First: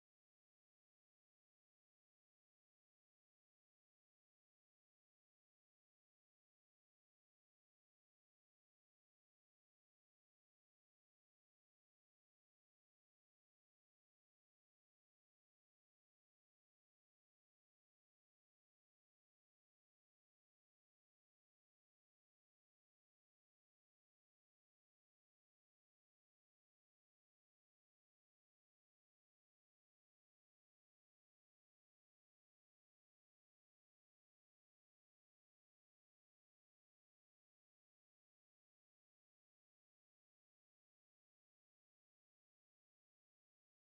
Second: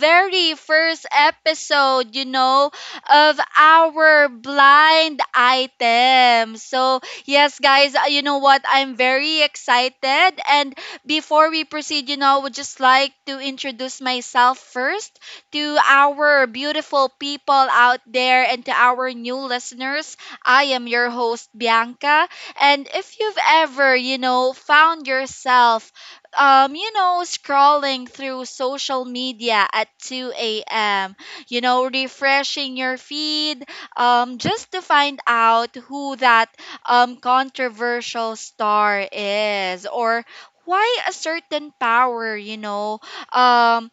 very first episode, of our blind item. So, yes, guys, you know what? I'm very excited. And before we proceed, I would just like to introduce myself first to our beautiful people out there and to our new listeners. I am your host, Bianca. And if you've ever, found yourself scrolling through social media at 2 a.m., refreshing your feed just to find out who that controversial star is, or why a certain um,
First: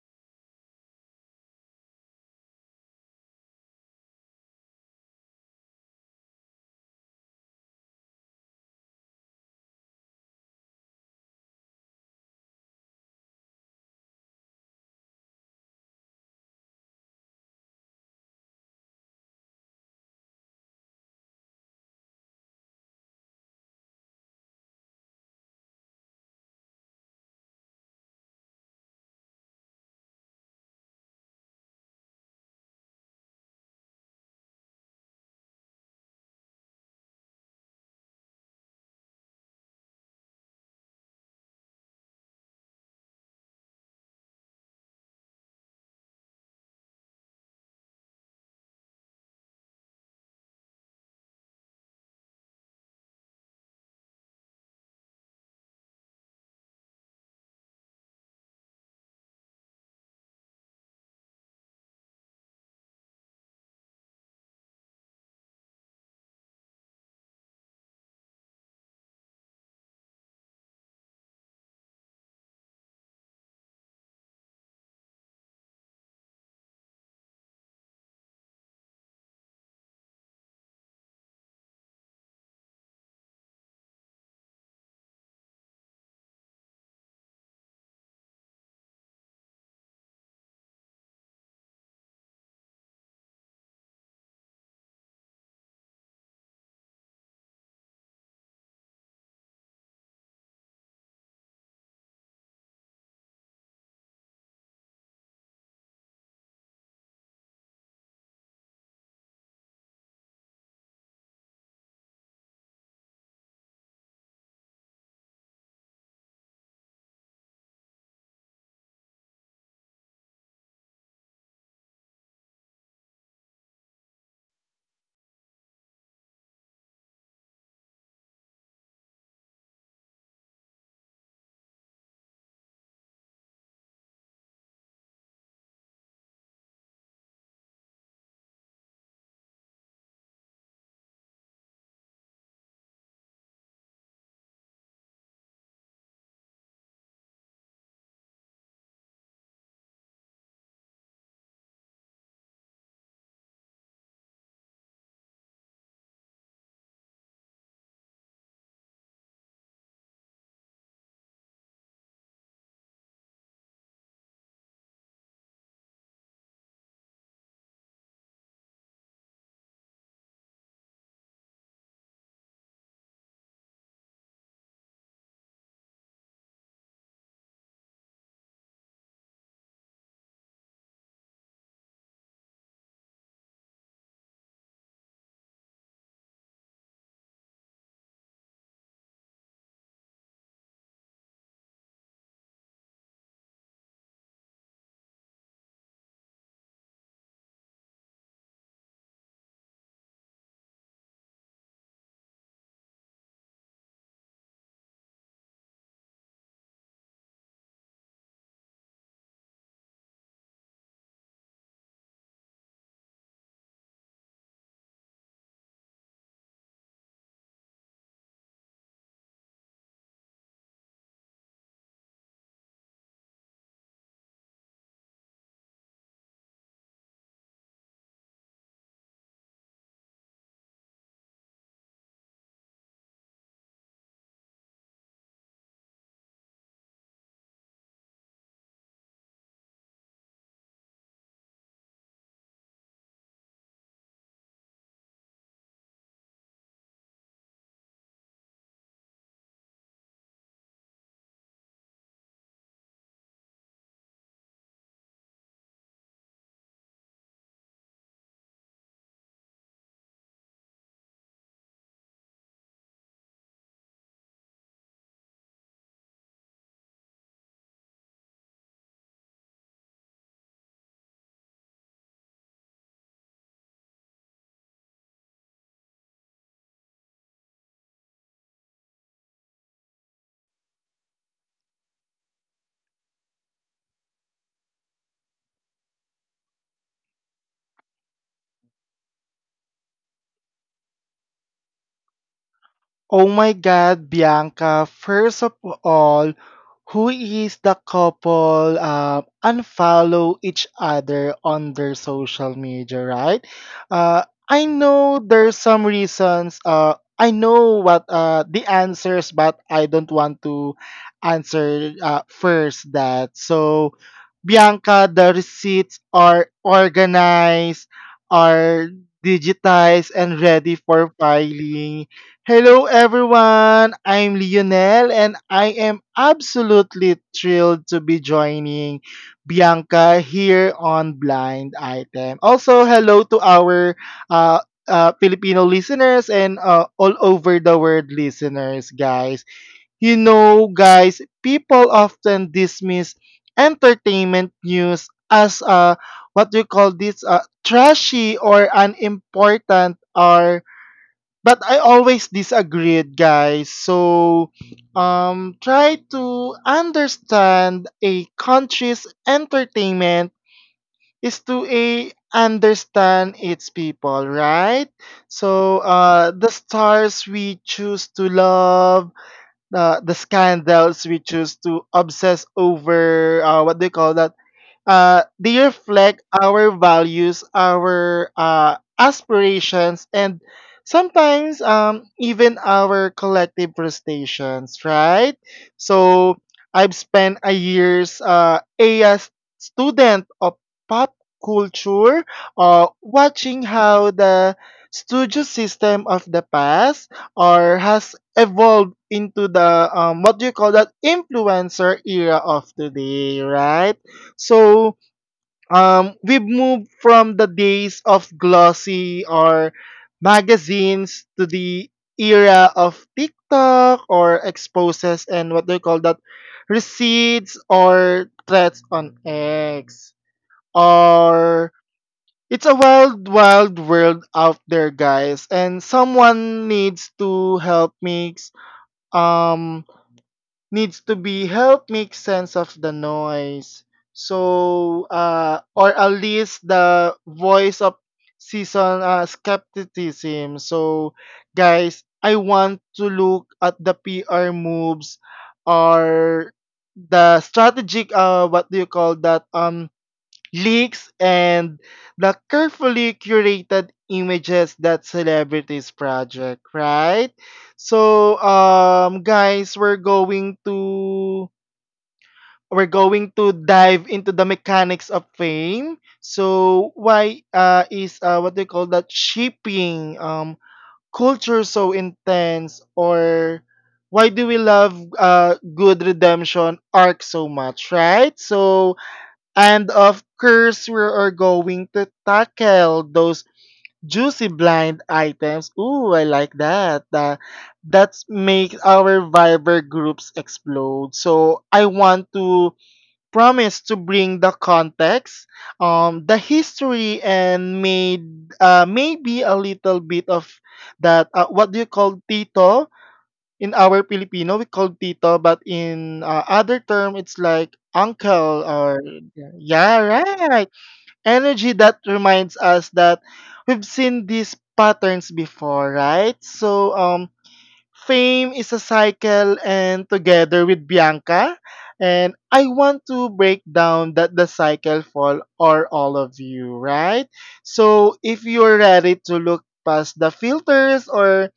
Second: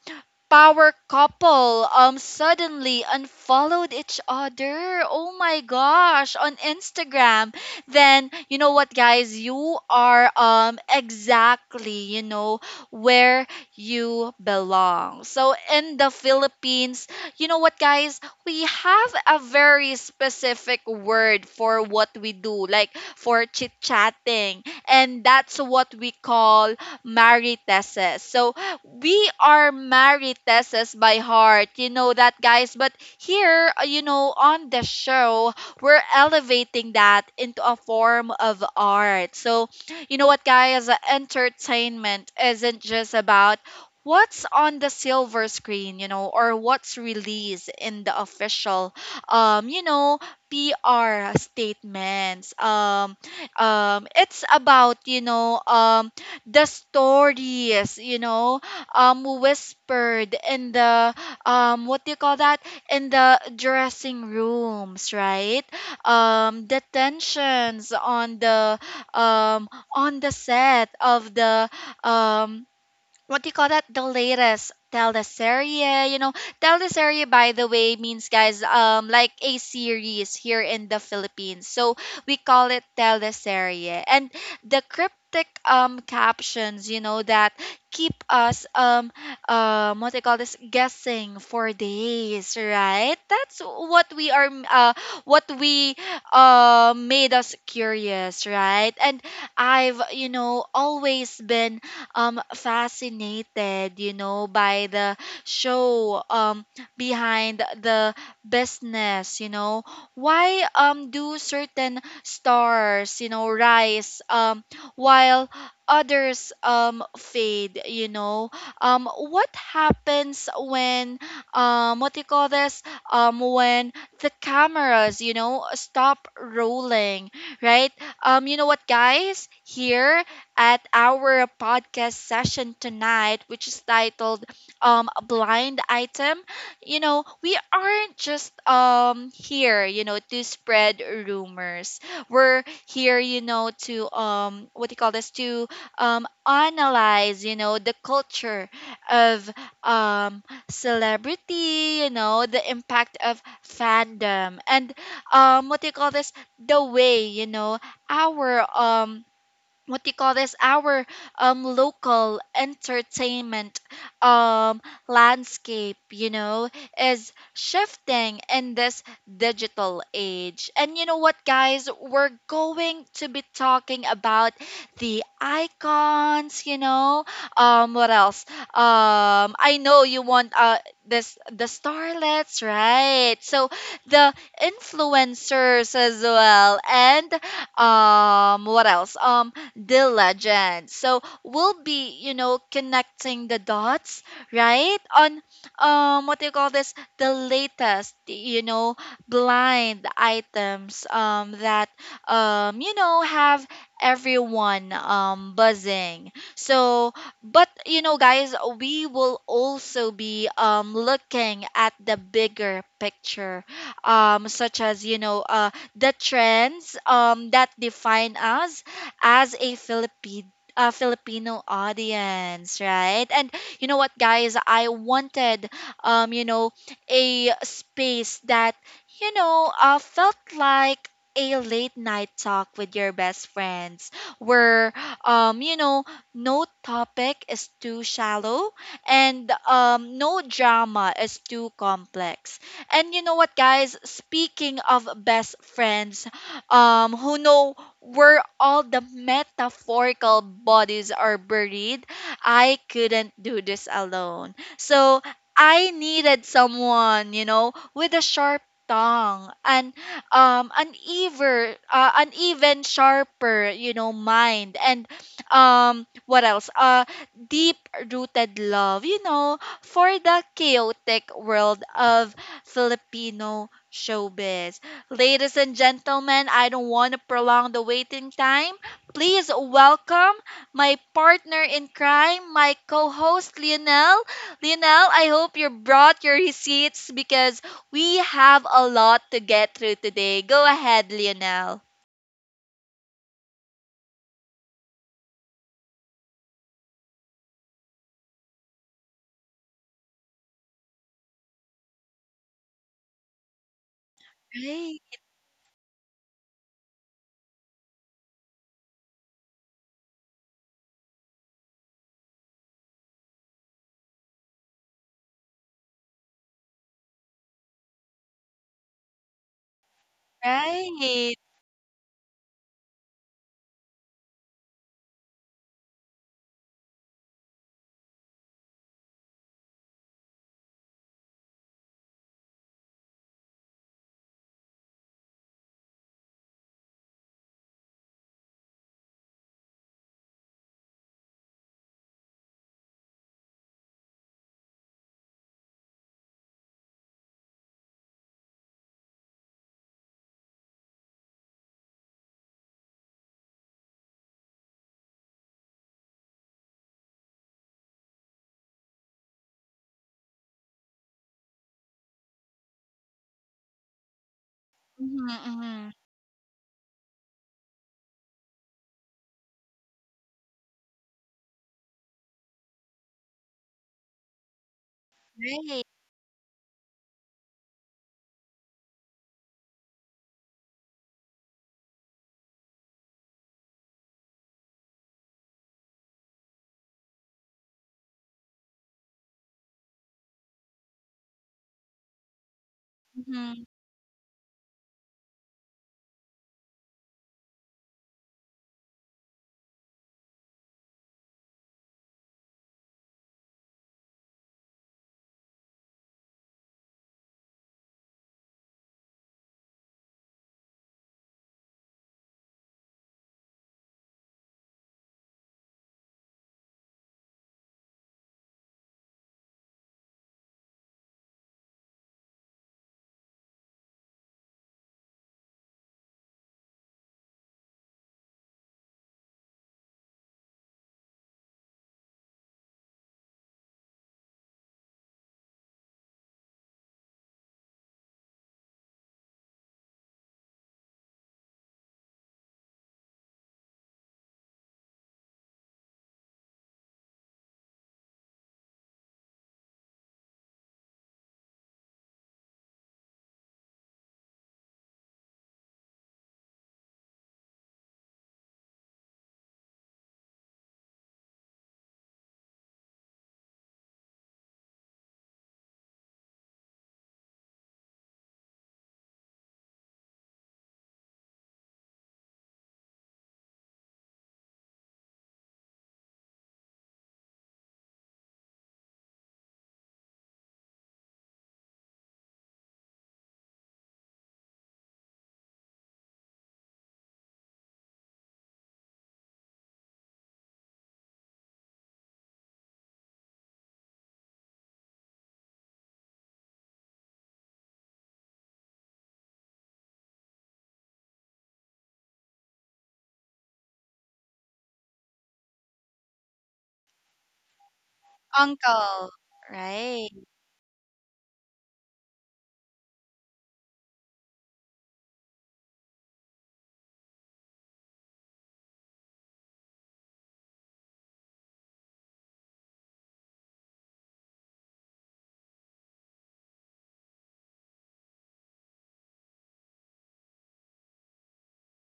power couple suddenly unfollowed each other. Oh my gosh, on Instagram. Then you know what, guys, you are exactly, where you belong. So in the Philippines, you know what, guys, we have a very specific word for what we do, like for chit-chatting, and that's what we call mariteses. So we are Mariteses by heart. You know that, guys. But here, on the show, we're elevating that into a form of art. So, you know what, guys? Entertainment isn't just about what's on the silver screen, or what's released in the official, um, you know, PR statements. It's about, the stories, whispered in the, what do you call that, in the dressing rooms, right? The tensions on the, on the set of the, um what do you call that? The latest teleserie, Teleserie, by the way, means, guys, like a series here in the Philippines. So we call it teleserie. And the cryptic captions, that keep us what they call this, guessing for days, right? That's what we are, what we, made us curious, right? And I've, always been fascinated, by the show, behind the business. Why do certain stars, rise, while others fade, you know? What happens when, what do you call this? When the cameras, stop rolling, right? You know what, guys? Here at our podcast session tonight, which is titled, Blind Item. You know, we aren't just here, to spread rumors. We're here, to, what do you call this, to analyze, the culture of, um, celebrity, the impact of fandom, and, what do you call this, the way, our, what do you call this, our local entertainment um landscape, is shifting in this digital age. And you know what, guys, we're going to be talking about the icons, what else I know you want, this, the starlets, right? So the influencers as well, and, what else the legend. So we'll be, connecting the dots, right? On, what do you call this? The latest, blind items that you know have everyone buzzing. So, but you know, guys, we will also be looking at the bigger picture, such as, the trends that define us as a Philippine Filipino audience, right? And you know what, guys, I wanted, um, you know, a space that felt like a late night talk with your best friends, where um you know no topic is too shallow, and no drama is too complex. And you know what, guys, speaking of best friends, who know where all the metaphorical bodies are buried, I couldn't do this alone. So I needed someone, with a sharp tongue and an even sharper, mind, and, what else? Deep rooted love, for the chaotic world of Filipino showbiz. Ladies and gentlemen, I don't want to prolong the waiting time. Please welcome my partner in crime, my co host, Lionel. Lionel, I hope you brought your receipts, because we have a lot to get through today. Go ahead, Lionel. Oh my God, Bianca. First of all, who is the couple unfollow each other on their social media, right? Uh, I Right, know there's some reasons. I know what the answers, but I don't want to answer first that. So, Bianca, the receipts are organized, are digitized, and ready for right. filing. Hello everyone, I'm Lionel and I am absolutely thrilled to be joining Bianca here on Blind Item. Also, hello to our uh, Filipino listeners and all over the world listeners, guys. You know, guys, people often dismiss entertainment news as what we call this trashy or unimportant or, but I always disagreed, guys. So, try to understand a country's entertainment is to a understand its people, right? Mm-hmm, So, mm-hmm. The stars we choose to love, the scandals we choose to obsess over, what do you call that? They Right. reflect our values, our aspirations, and sometimes even our collective frustrations, right? So I've spent a year's a student of pop culture, watching Mm-hmm. how the studio system of the past or has evolved into the what do you call that influencer era of today, right? So we've moved from the days of glossy or magazines to the era of TikTok or exposes and what do you call that? receipts or threats on X. Or it's a wild, wild world out there, guys. And someone needs to help me um needs to be help make sense of the noise. So, or at least the voice of season skepticism. So, guys, I want to look at the PR moves or the strategic what do you call that leaks, and the carefully curated images that celebrities project, right? So, guys, we're going to dive into the mechanics of fame. So, why is what they call that shipping culture so intense, or why do we love good redemption arc so much, right? So, and of course, we are going to tackle those juicy blind items. Ooh, I like that. That's make our Viber groups explode. So I want to promise to bring the context, the history, and made maybe a little bit of that. What do you call Tito? In our Filipino, we call tito, but in other term, it's like uncle or Uncle. yeah, Right. right. Energy that reminds us that we've seen these patterns before, right? So fame is a cycle, and together with Bianca, and I want to break down that the cycle for or all of you, right? So if you're ready to look past the filters or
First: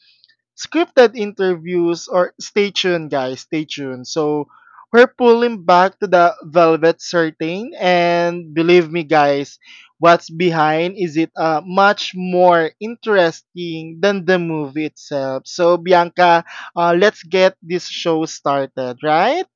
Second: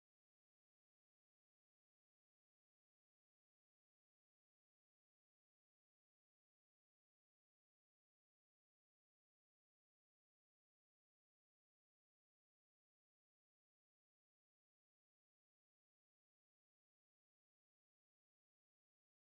scripted interviews or stay tuned guys, stay tuned so we're pulling back to the velvet certain and believe me guys what's behind is it much more interesting than the movie itself. So Bianca, let's get this show started, right?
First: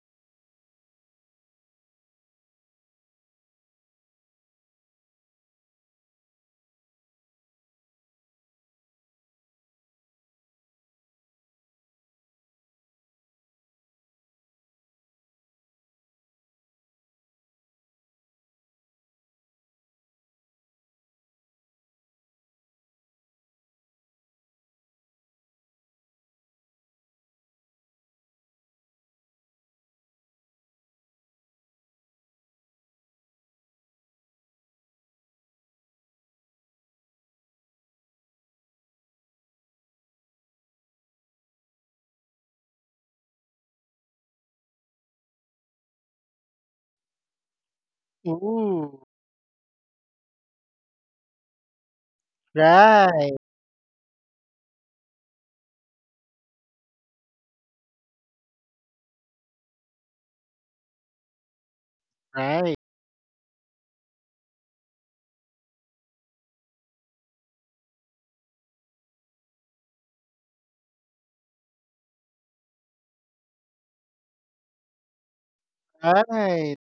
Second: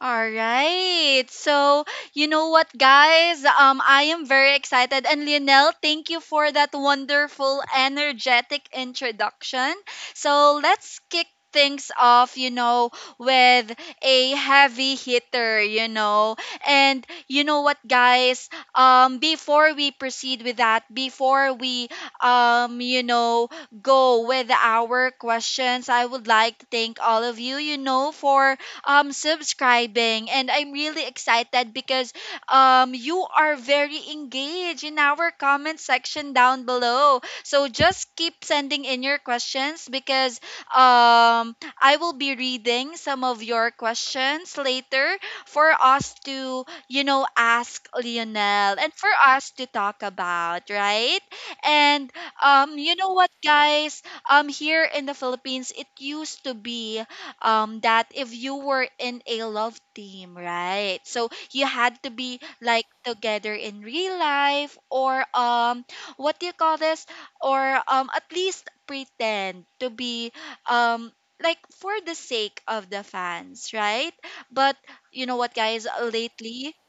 All right. So, you know what, guys? I am very excited. And Lionel, thank you for that wonderful, energetic introduction. So, let's kick things off, with a heavy hitter, you know. And you know what, guys? Before we proceed with that, before we, um, you know, go with our questions, I would like to thank all of you, for subscribing, and I'm really excited because you are very engaged in our comment section down below. So just keep sending in your questions, because um I will be reading some of your questions later for us to, ask Lionel, and for Ooh, us to talk about, right? And, um you know what right, guys, here in the Philippines it used to be that if you were in a love team, right? So you had to be right, like together in real life, or, what do you call this? Or at least pretend to be, um like, for the sake of the fans, right? But you know what, guys, lately right.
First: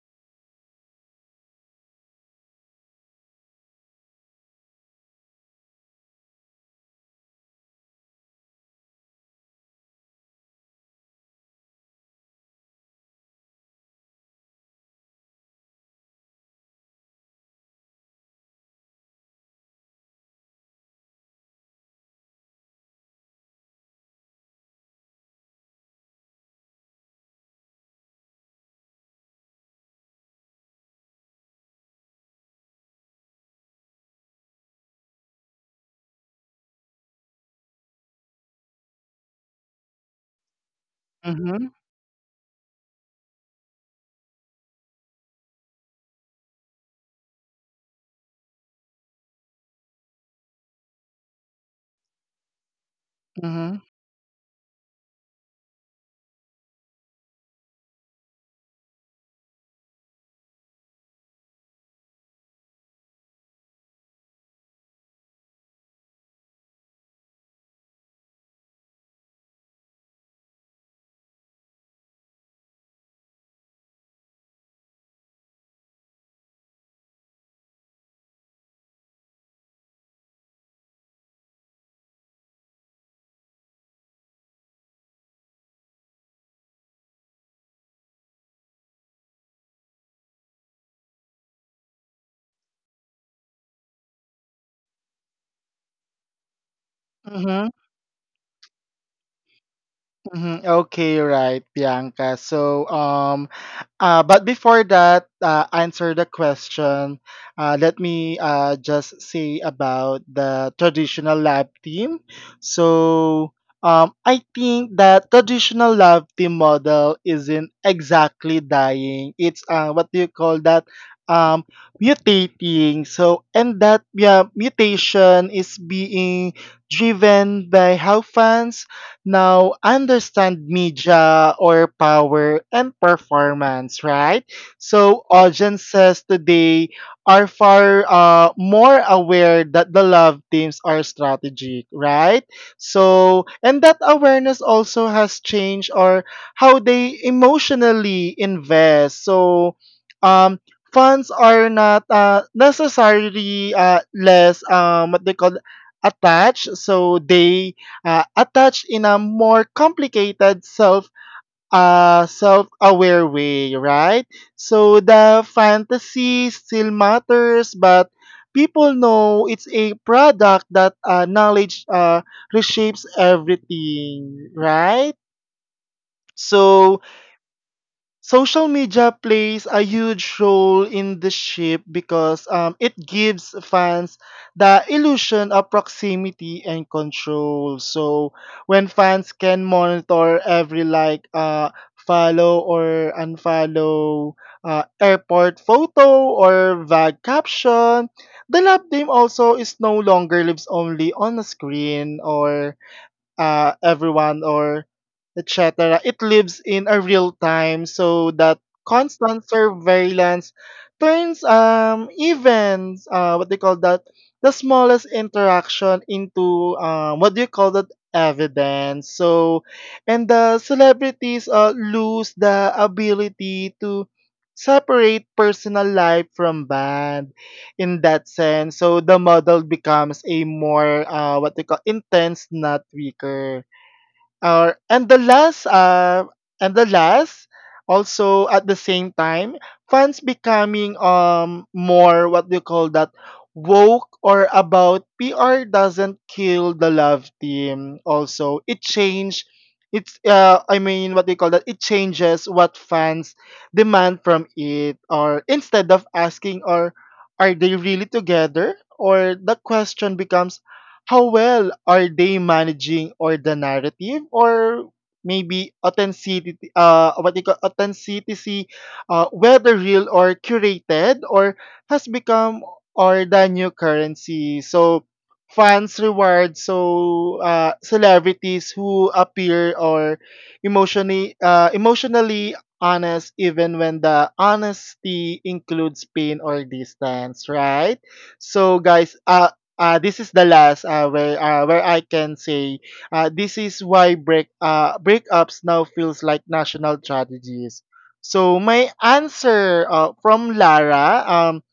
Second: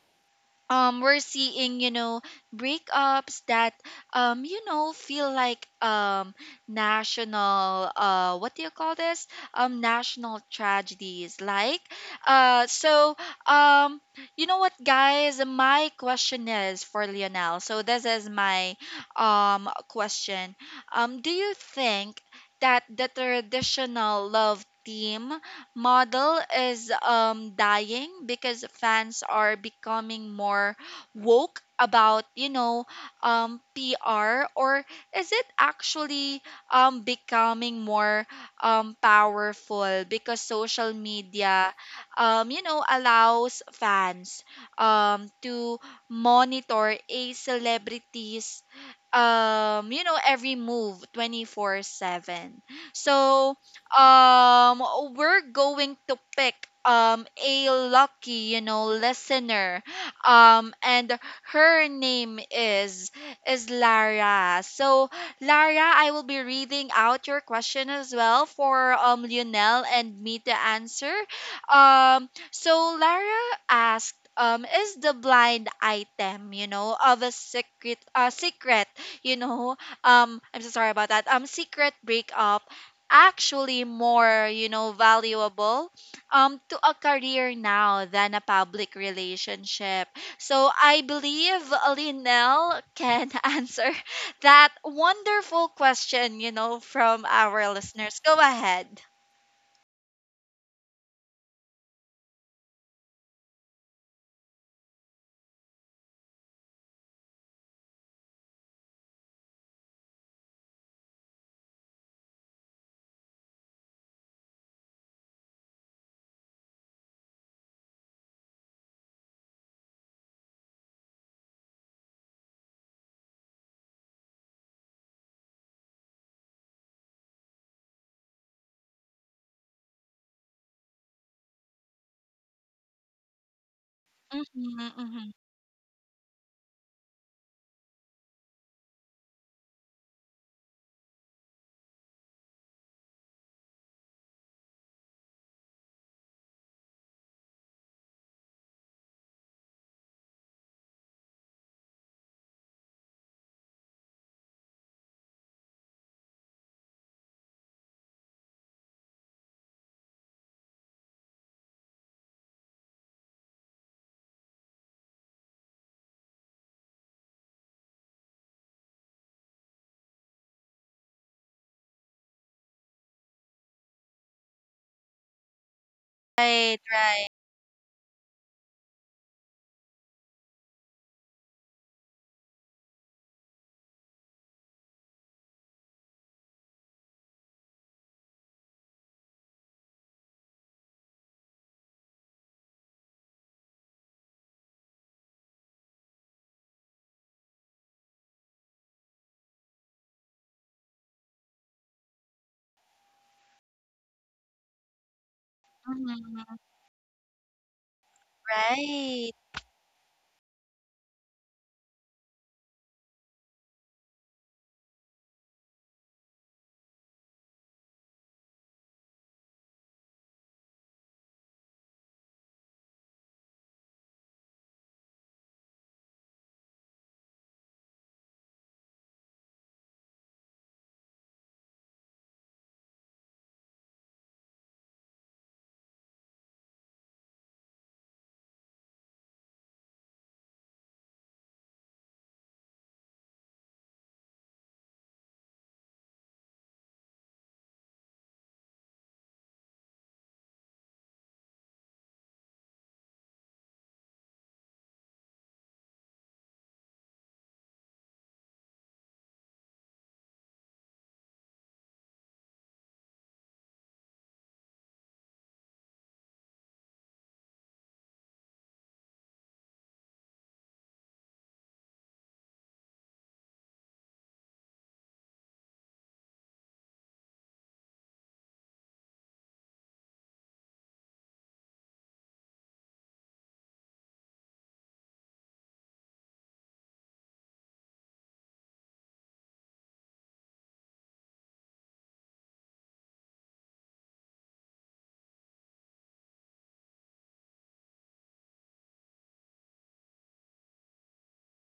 we're seeing, breakups that feel like national, what do you call this, national tragedies, like, uh. So, um you know what, guys, my question is for Lionel, so this is my question. Do you think that the traditional love team model is dying because fans are becoming more woke about, PR? Or is it actually becoming more powerful because social Mm-hmm, media allows fans to monitor a celebrity's every move 24/7? So, mm-hmm, um we're going to pick a lucky, listener, and her name is Lara. So, Lara, I will be reading out your question as well for, Lionel and me to answer. Um, so, Lara asked, is the blind item, of a secret secret you know I'm so sorry about that, secret breakup, actually more, valuable to a career now than a public relationship? So, I believe Linel can answer that wonderful question, from our mm-hmm, listeners. Go ahead. mm-hmm. Okay, right Bianca, so but before that, answer the question. Let me just say about the traditional lab team. So, I think that traditional lab team model isn't exactly dying. It's what do you call that? Um, mutating. So, and that yeah, mutation is being driven by how fans now understand media or power and performance, right? Mm-hmm, So, mm-hmm. audiences today are far more aware that the love teams are strategic, right? So, and that awareness also has changed or how they emotionally invest. So, um, funds are not necessarily less what they call attached. So they attached in a more complicated self self-aware way, right? So the fantasy still matters, but people know it's a product that knowledge reshapes everything, right? Right, So right. social media plays a huge role in the shape because it gives fans the illusion of proximity and control. So when fans can monitor every like, follow or unfollow, airport photo or vague caption, the love team also is no longer lives only on a screen or everyone or etc. It Mm-hmm. lives in a real time so that Right. constant surveillance turns even what they call that the smallest interaction into what do you call that evidence. So and the celebrities lose the ability to separate personal life from band in that sense. So the model becomes a more what they call intense, not weaker. Or and the last also at the same time fans becoming more what do you call that woke or about PR doesn't kill the love team also it change. It's I mean what do you call that it changes what fans demand from it. Or instead of asking or are they really together, or the question becomes how well are they managing or the narrative. Or maybe authenticity, what you call authenticity whether real or curated or has become or the new currency. So fans reward so celebrities who appear or emotionally honest even when the honesty includes pain or distance, right? So guys, this is the last where I can say this is why breakups now feels like national tragedies. So my answer from Lara,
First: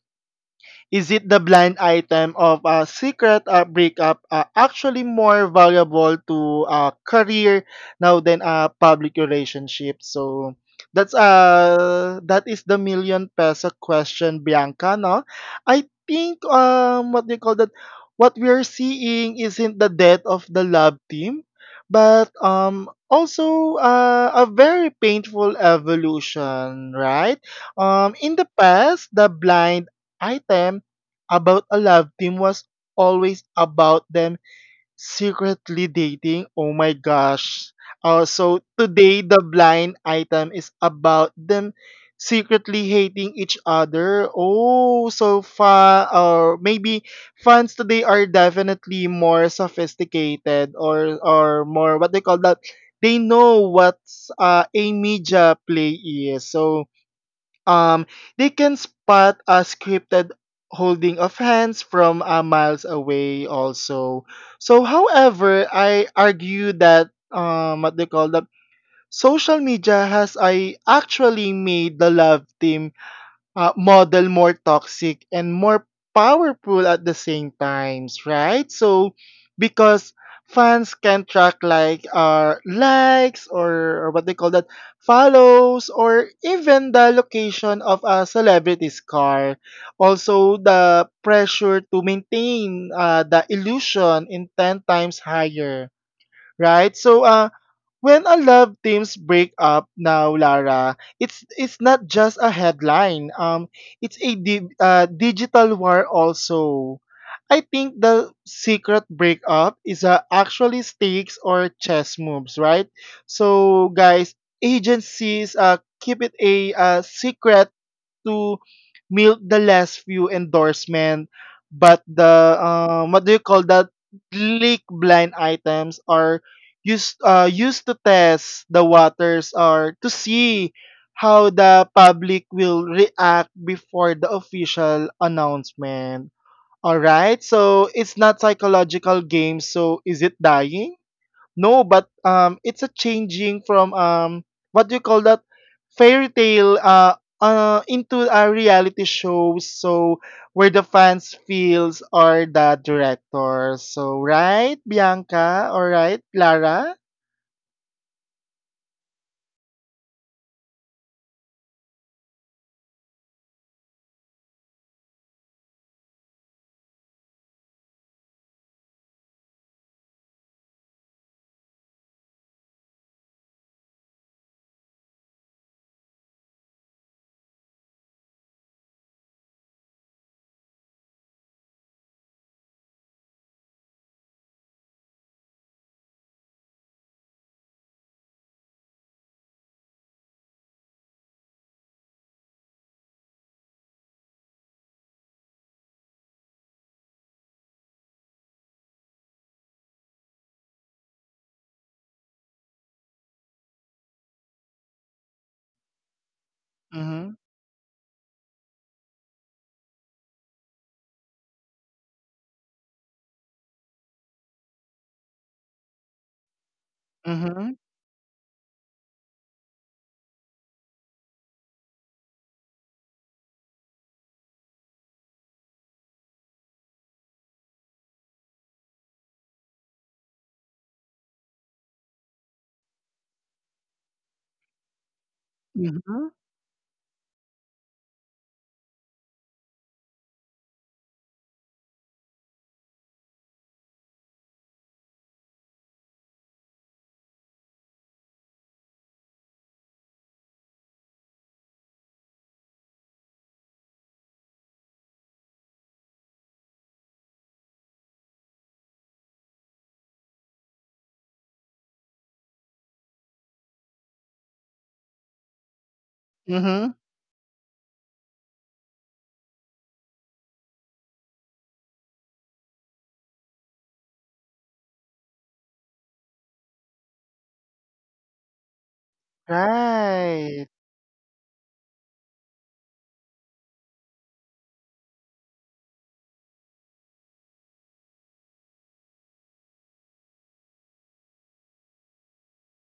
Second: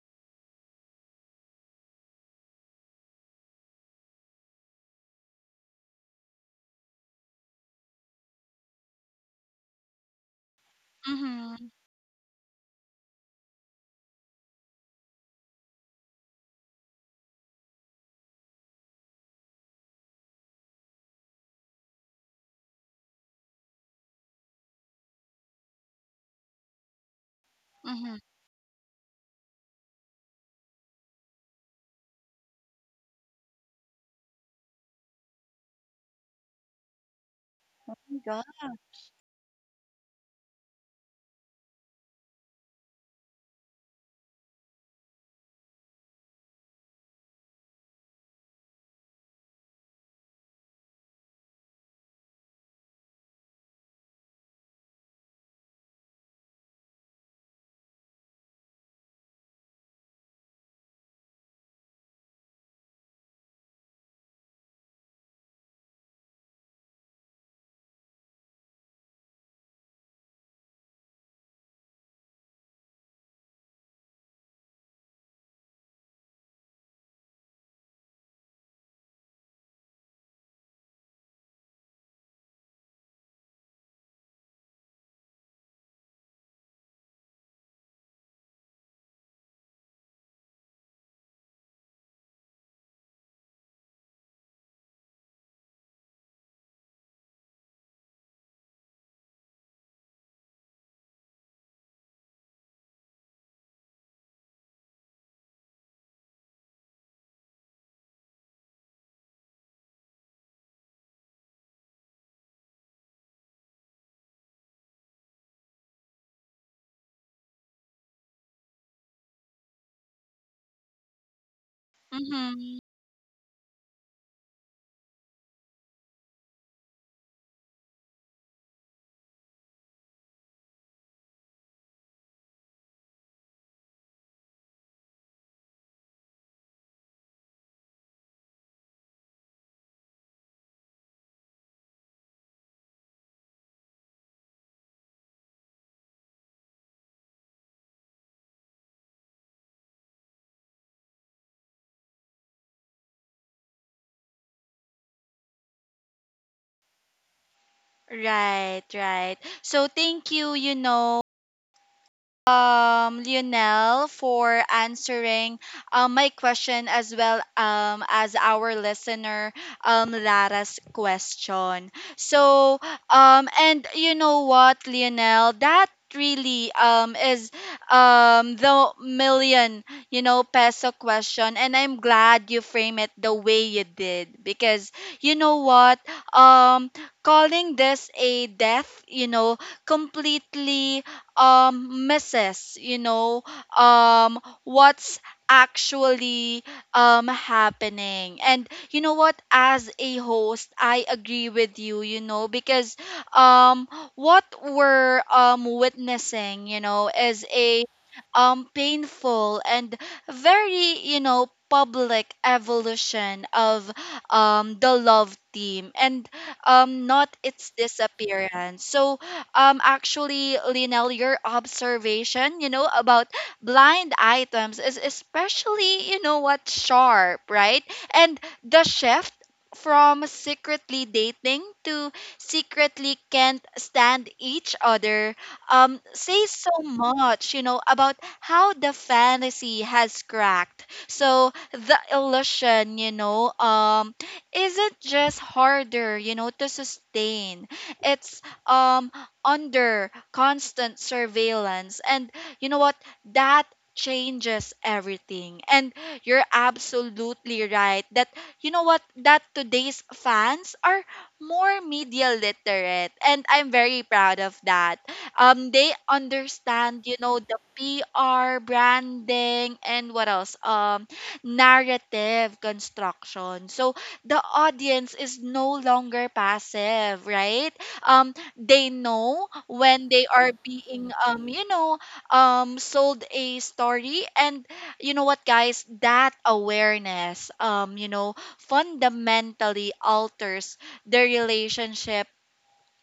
is it the blind item of a secret breakup actually more valuable to a career now than a public relationship? So that's Mm-hmm, uh that is the million peso question, Bianca. No, I think what do you call that? what we're seeing isn't the death of the love team, but also a very painful evolution, right? Mm-hmm. In the past, the blind item about a love team was always about them secretly dating. Oh my gosh. Go. So today, the blind item is about them secretly hating each other. Oh, so fun. Or maybe fans today are definitely more sophisticated or, more, what they call that? They know what's a media play is. So um, they can spot a scripted holding of hands from miles away also. So, however, I argue that, what they call that, social media has I actually made the love team model more toxic and more powerful at the same times, right? So because fans can track like our likes or what they call that follows or even the location of a celebrity's car also, the pressure to maintain the illusion in 10 times higher, right? So when a love teams break up now, Lara, it's not just a headline. It's a digital war also. I think the secret breakup is actually stakes or chess moves, right? So guys, agencies keep it a secret to milk the last few endorsement, but the Mm-hmm. What do you call that? leak blind items are used to test the waters or to see how the public will react before the official announcement. All right, so it's not psychological game. So is it dying? No, but it's a changing from what do you call that fairy tale into a reality show. So where the fans feels are the director. So right, Bianca. All right, Lara. Right, right. So thank you, Lionel, for answering, my question, as well as our listener, Lara's question. So, and you know what, Lionel, that really is the million, peso question, and I'm glad you frame it the way you did. Because you know what? um Calling this a death, completely misses, what's actually happening. And you know what? As a host, I agree with you, you know because um what we're witnessing, Mhm. is a painful and very, public evolution of the love team, and not its Mhm. disappearance. So, actually, Linel, your observation, about blind items is especially, you know what sharp, right? And the shift from secretly dating to secretly can't stand each other Mhm. says so much, about how the fantasy has cracked. So the illusion, isn't just harder, to sustain, it's um under constant surveillance. And you know what? That changes everything. And you're absolutely right that, you know what? That today's fans are more media literate. And I'm very proud of that. They Mhm. understand, the PR, branding, and what else? Narrative construction. So the audience is no longer passive, right? Um, they know when they are Right. being sold a story. And you know what, guys, that awareness, fundamentally alters the relationship,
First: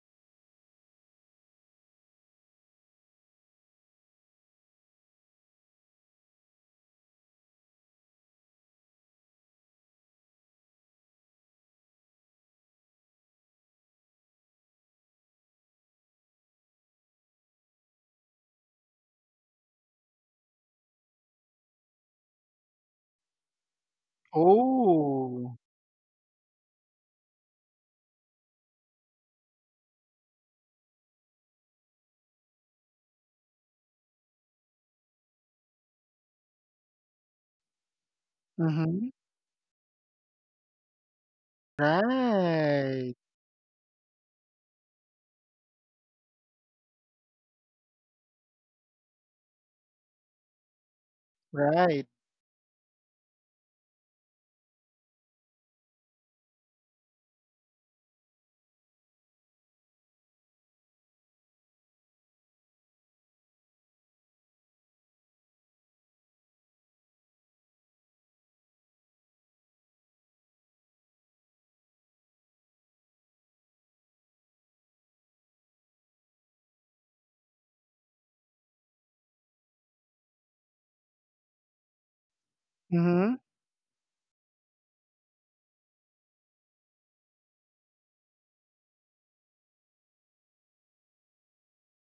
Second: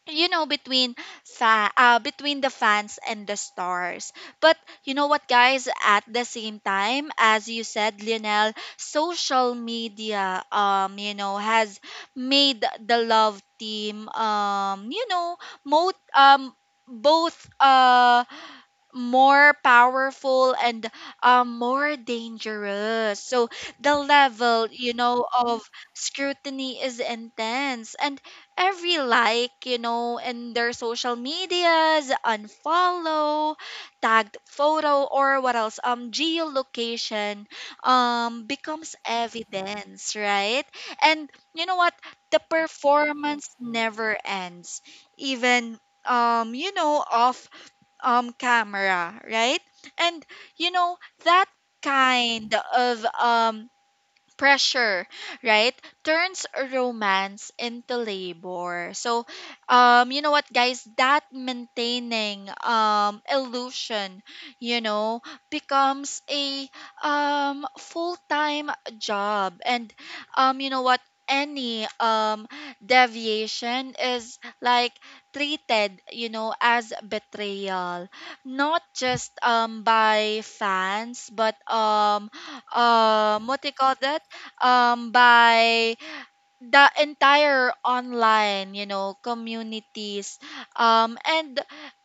between between the fans and the stars. But you know what, guys, at the same time, as you said, Lionel, social media, has made the love team, mo- um both, more powerful and, more dangerous. So the level, Oh. of scrutiny is intense. And every like, in their social medias, unfollow, tagged photo, or what else, geolocation, becomes Mhm. evidence, right? And you know what? The Right. performance never ends. Even, of camera, right? And you know that Right. kind of pressure, right? Turns romance into labor. So, you know what, guys? That maintaining illusion, you know, becomes a full time job. And, you know what? Any deviation is, like, treated, as betrayal, not just by fans, but, Mhm. What do you call that? By the entire online communities and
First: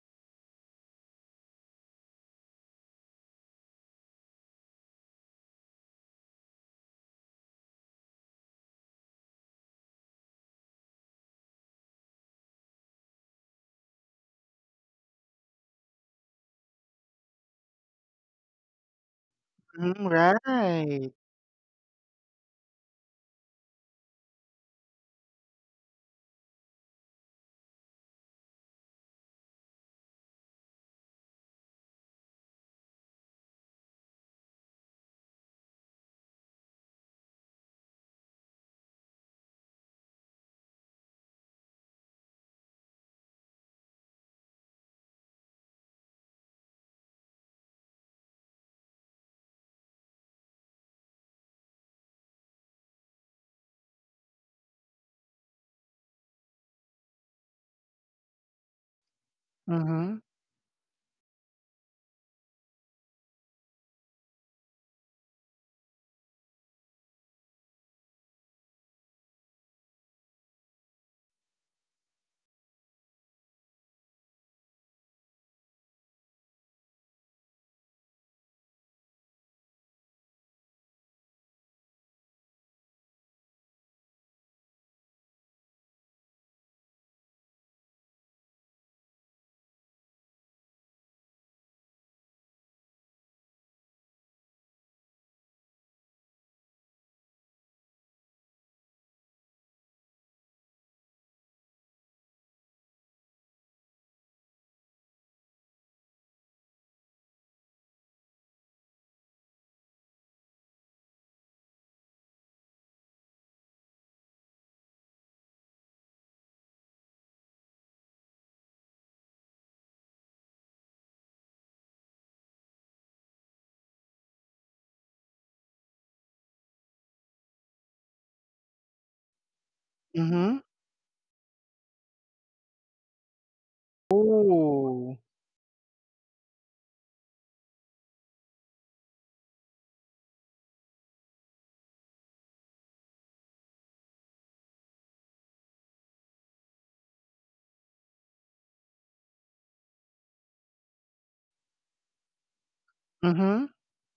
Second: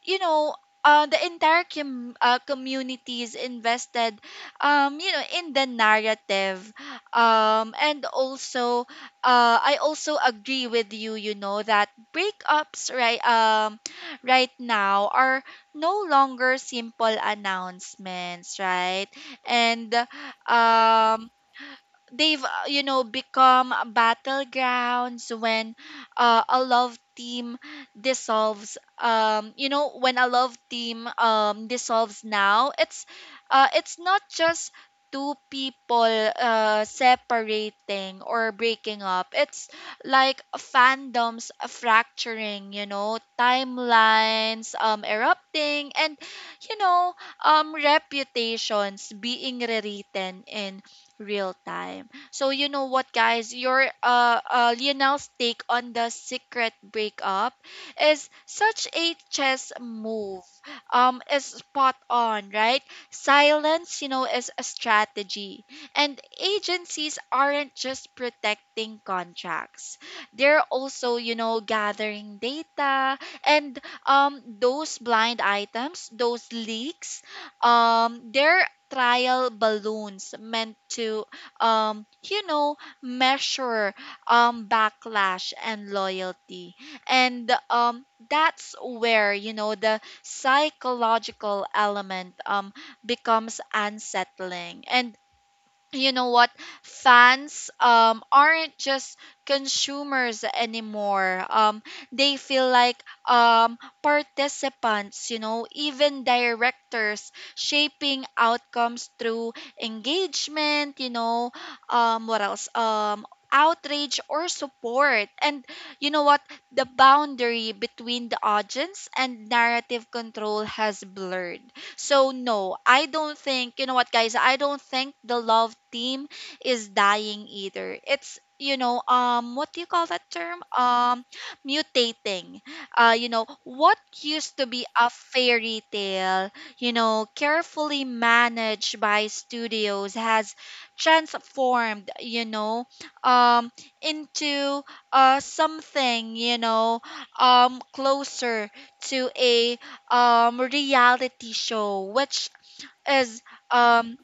you know the entire communities invested in the narrative and also I also agree with you you know that breakups right now are no longer simple announcements, right. And Mhm. Right. um they've become battlegrounds when a love team dissolves. When a love team dissolves, now it's not just two people separating or breaking up. It's like fandoms fracturing, timelines erupting, and you know reputations being rewritten in real time. So, you know what, guys? Your Lionel's take on the secret breakup is such a chess Mhm. move. Is spot on, right? Silence is a strategy, and agencies aren't just protecting contracts. They're also gathering data, and those blind items, those leaks. They're trial balloons meant to um you know measure backlash and loyalty, and that's where the psychological element becomes unsettling. And you know what, fans aren't just consumers anymore. They feel like um participants, even directors shaping outcomes through engagement, you know what else outrage or support. And you know what, the boundary between the audience and narrative control has blurred. So no, I don't think, you know what, guys, I don't think the love team is dying either. It's what do you call that term? Mhm. Mutating. You know what used to be a Oh. fairy tale carefully managed by studios has transformed um into something closer to a reality show, which is Mhm. um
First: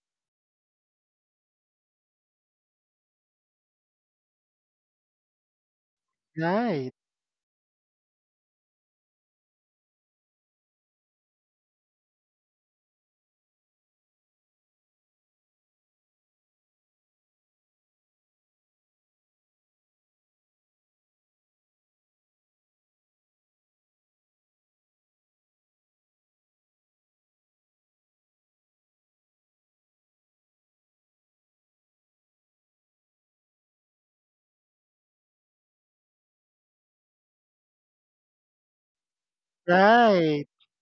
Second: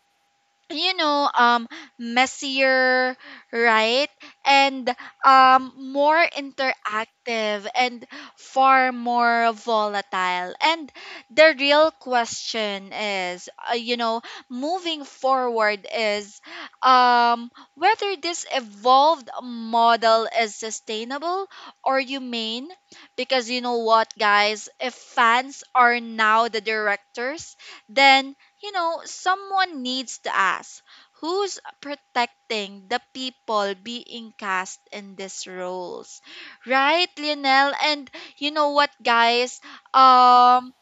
you know um messier, right, and more Right, interactive, and far more volatile. And the real question is, moving forward, is um whether this evolved model is sustainable or humane, because you know what, guys, if fans are now the directors, then, you know, someone needs to ask who's protecting the people being cast in these roles, right, Lionel? And you know what, guys? right, Um,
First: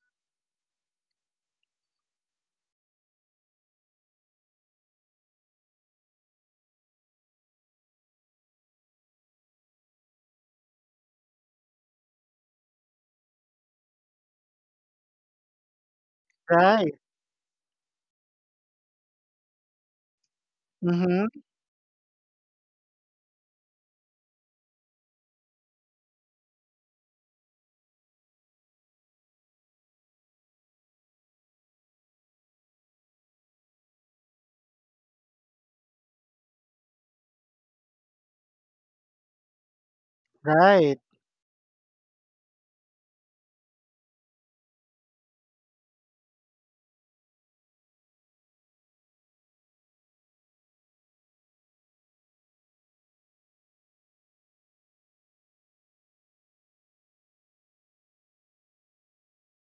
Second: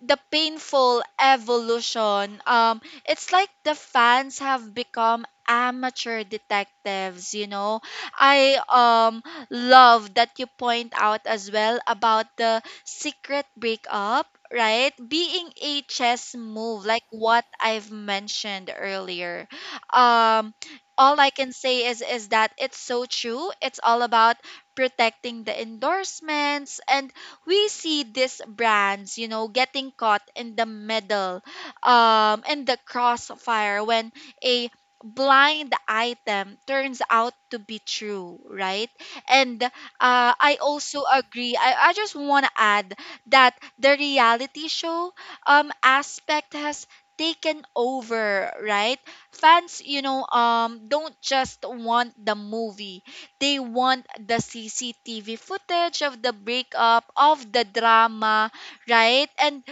the painful evolution. It's like the fans have become amateur detectives. I love that you point out as well about the secret breakup, right? Being a chess move, right. like what I've mentioned earlier. Um all Mhm. I can say is that it's so true. It's all about protecting the endorsements, and we see these brands getting caught in the middle, in the crossfire when a blind item turns out to be true, right? And I Right. also agree. I just want to add that the reality show aspect has taken over, right? Fans don't just want the movie, they want the CCTV footage of the breakup of the drama, right? And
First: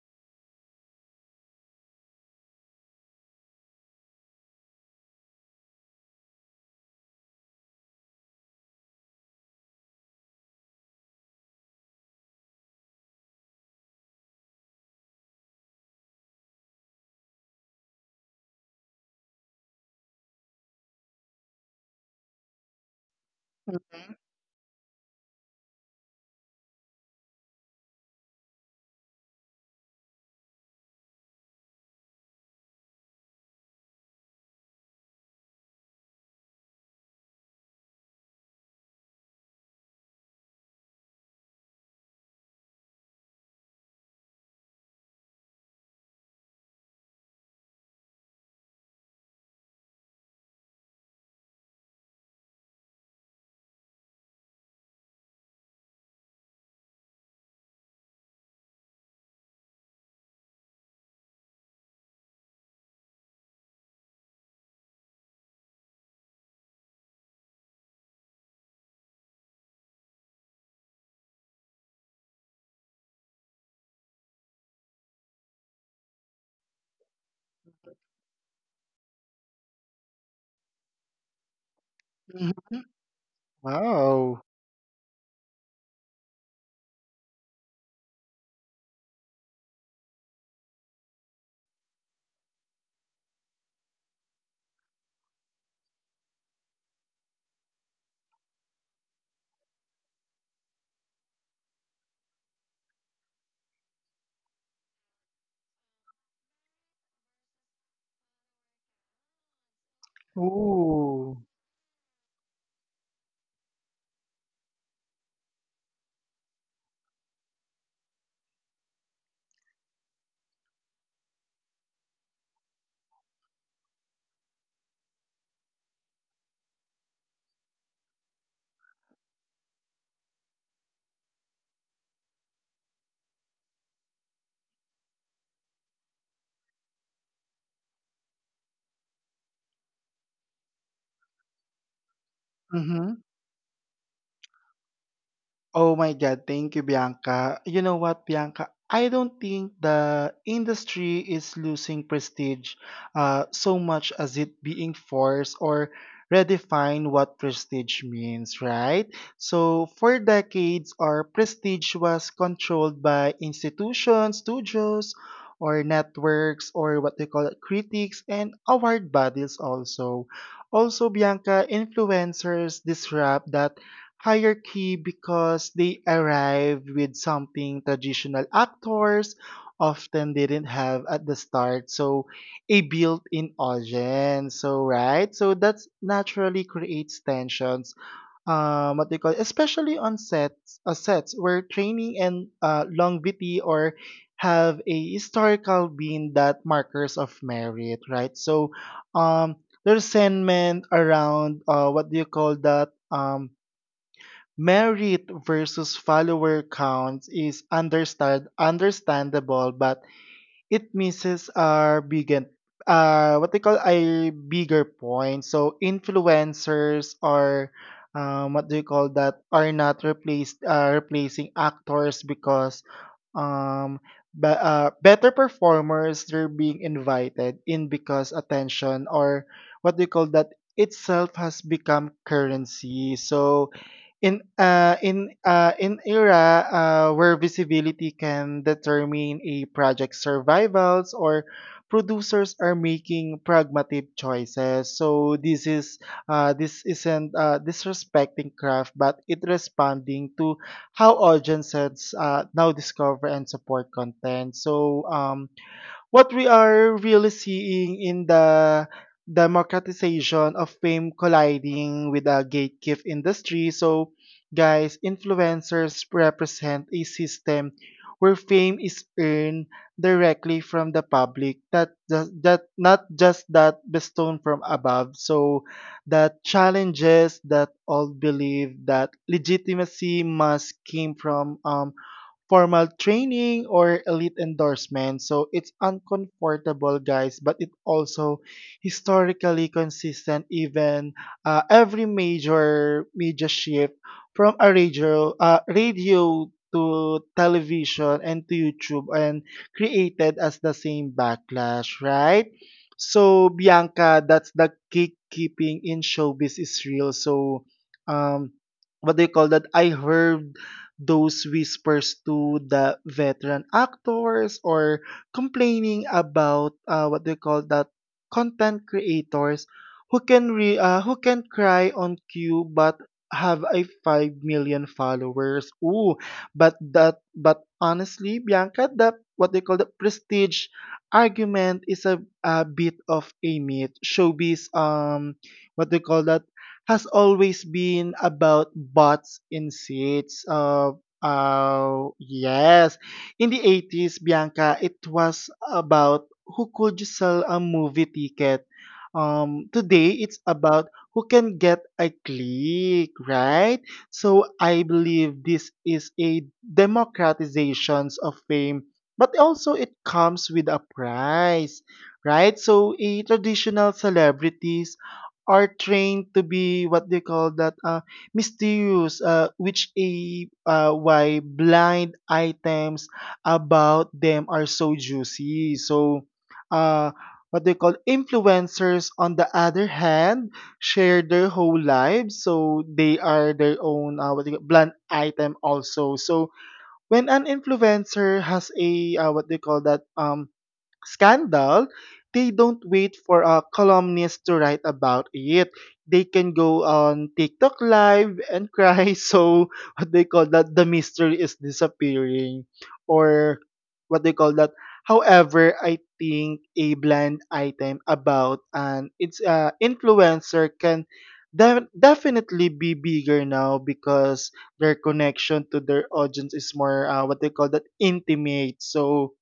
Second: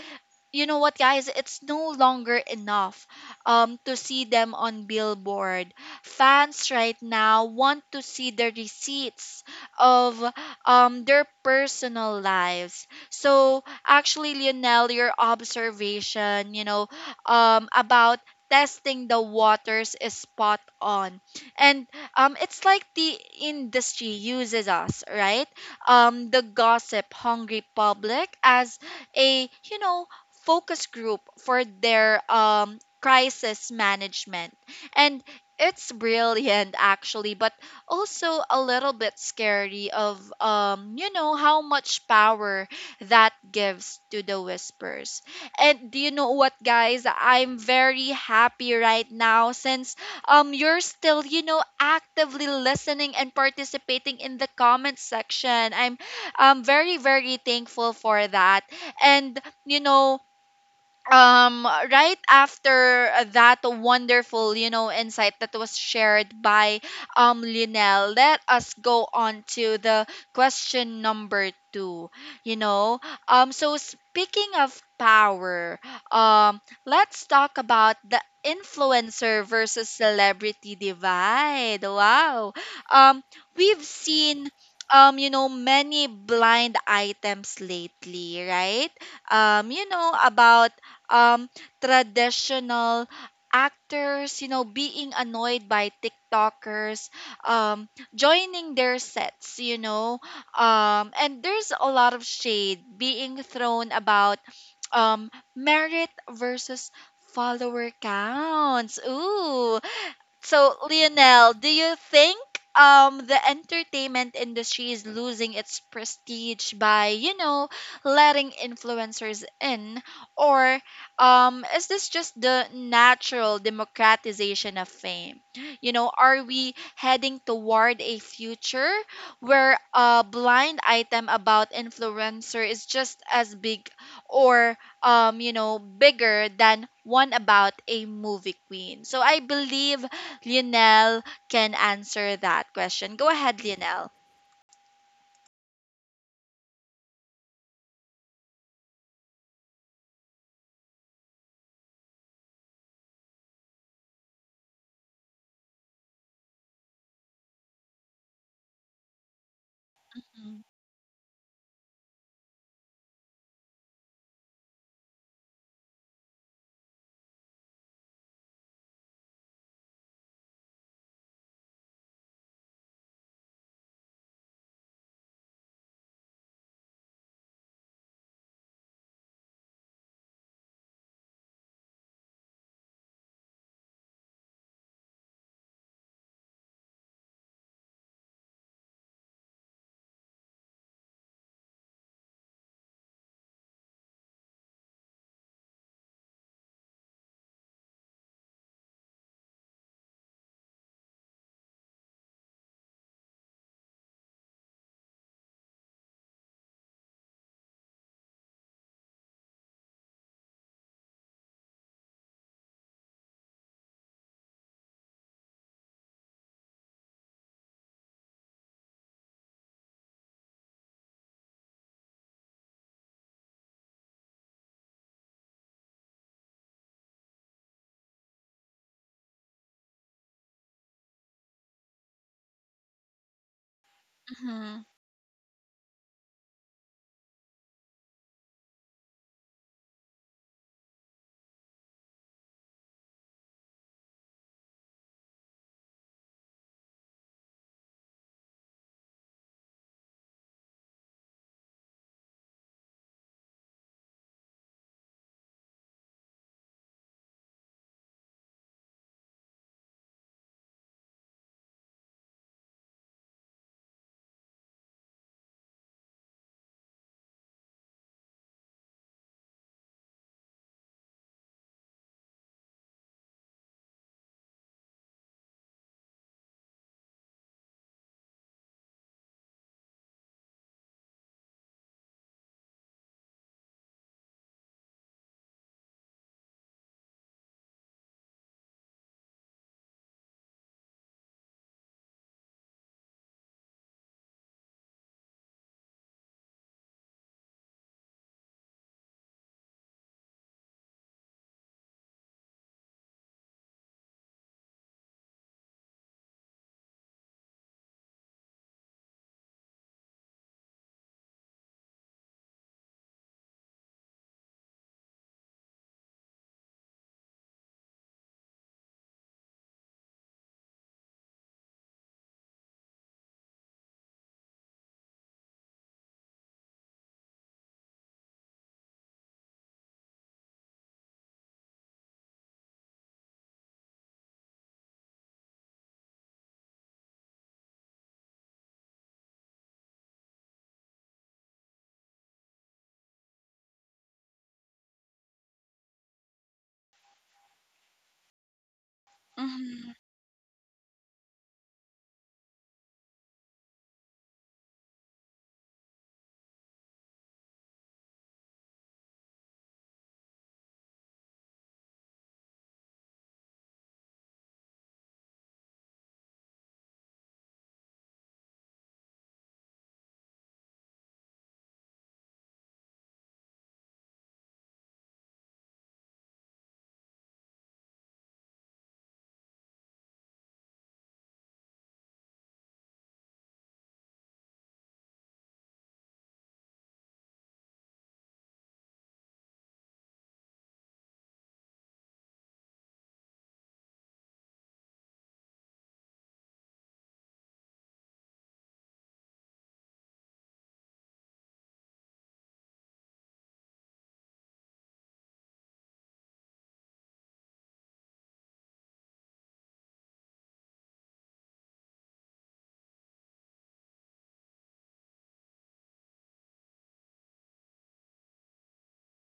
you know what, guys, it's no longer enough to see them on billboard. Fans right now want to see the receipts of their personal lives. So actually, Lionel, your observation about testing the waters is spot on. And it's like the industry Mhm. uses us, right, the gossip hungry public, as a you know focus group for their crisis management. And it's brilliant actually, but also a little bit scary of how much power that gives to the whispers. And do you know what, guys? I'm very happy right now since you're still actively listening and participating in the comment section. I'm very, very thankful for that. And you know, um right after that wonderful insight that was shared by Lynel, let us go on to the question number 2. You know um so speaking of power, let's talk about the influencer versus celebrity divide. Mhm. Wow. Um we've Wow. seen many blind items lately, right, about um traditional actors being annoyed by TikTokers, um, joining their sets. And there's a lot of shade being thrown about merit versus follower counts. Ooh. So, Ooh. Lionel, do you think the entertainment industry is losing its prestige by letting influencers in, or is this just the natural democratization of fame? You know, are we heading toward a future where a blind item about influencer is just as big, or bigger than one about a movie queen? So I believe Lionel can answer that question. Mhm. Go ahead, Lionel. Oh my God, thank you, Bianca. You know what, Bianca? I don't think the industry is losing prestige so much as it being forced or redefine what prestige means, right? So for decades, our prestige was controlled by institutions, studios, or networks, or what they call it, critics and award bodies also. Also, Bianca, influencers disrupt that hierarchy because they arrived with something traditional actors often didn't have at the start. So a built-in audience, so right, so that's naturally creates tensions what they call, especially on sets, sets where training and longevity or have a historical being that markers of merit, right? So um there's sentiment around what do you call that merit versus follower count is understandable, but it misses our bigger what they call a bigger point. So influencers are what do you call that are not replaced replacing actors because um better performers. They're being invited in because attention or what do you call that itself has become currency. So Mm-hmm. In era where visibility can determine a project's survivals or producers are making pragmatic choices. So this isn't disrespecting craft but it responding to how audiences now discover and support content. So what we are really seeing in the democratization of fame colliding with a gatekeep industry. Guys, influencers represent a system where fame is earned directly from the public that just, that not just that bestowed from above, so that challenges that all believe that legitimacy must came from formal training or elite endorsement. So it's uncomfortable, guys, but it also historically consistent. Even Every major media shift from radio to television and to YouTube, and created as the same backlash, right? So Bianca, that's the gatekeeping in showbiz is real. So um, what do you call that? I heard those whispers to the veteran actors or complaining about what they call that, content creators who who can cry on cue but have a 5 million followers, ooh, but honestly Bianca, the what they call the prestige argument is a bit of a myth. Showbiz, what they call that, has always been about butts in seats. Yes. In the 80s, Bianca, it was about who could sell a movie ticket. Mm-hmm. Today, it's about who can get a click, right? So I believe this is a democratizations of fame, but also it comes with a price, right? So a traditional celebrities are trained to be what they call that mysterious, which a why blind items about them are so juicy. So, uh, what they call influencers, on the other hand, share their whole lives, so they are their own what they call, blind item also. So, when an influencer has a what they call that scandal, they don't wait for a columnist to write about it. They can go on TikTok live and cry. So what they call that, the mystery is disappearing, or what they call that. However, I think a blind item about an it's influencer can definitely be bigger now because their connection to their audience is more what they call that, intimate. So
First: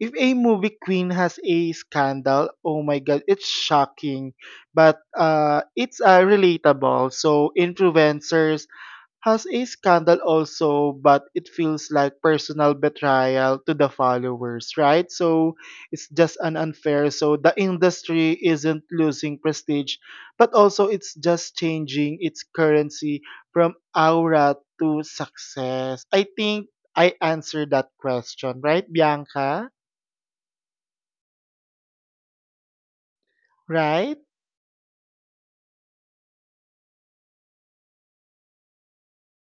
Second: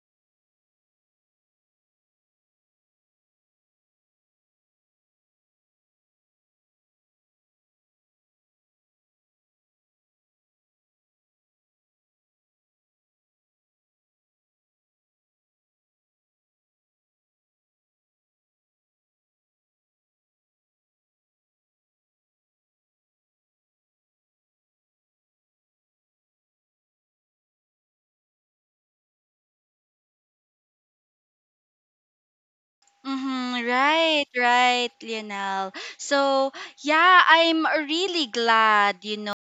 if a movie queen has a scandal, oh my god, it's shocking, but it's relatable. So influencers has a scandal also, but it feels like personal betrayal to the followers, right? So it's just an unfair. So the industry isn't losing prestige, but also it's just changing its currency from aura to success. I think I answered that question, right, Bianca? Mm-hmm. Right? Right, right, Lionel. So, yeah, I'm really glad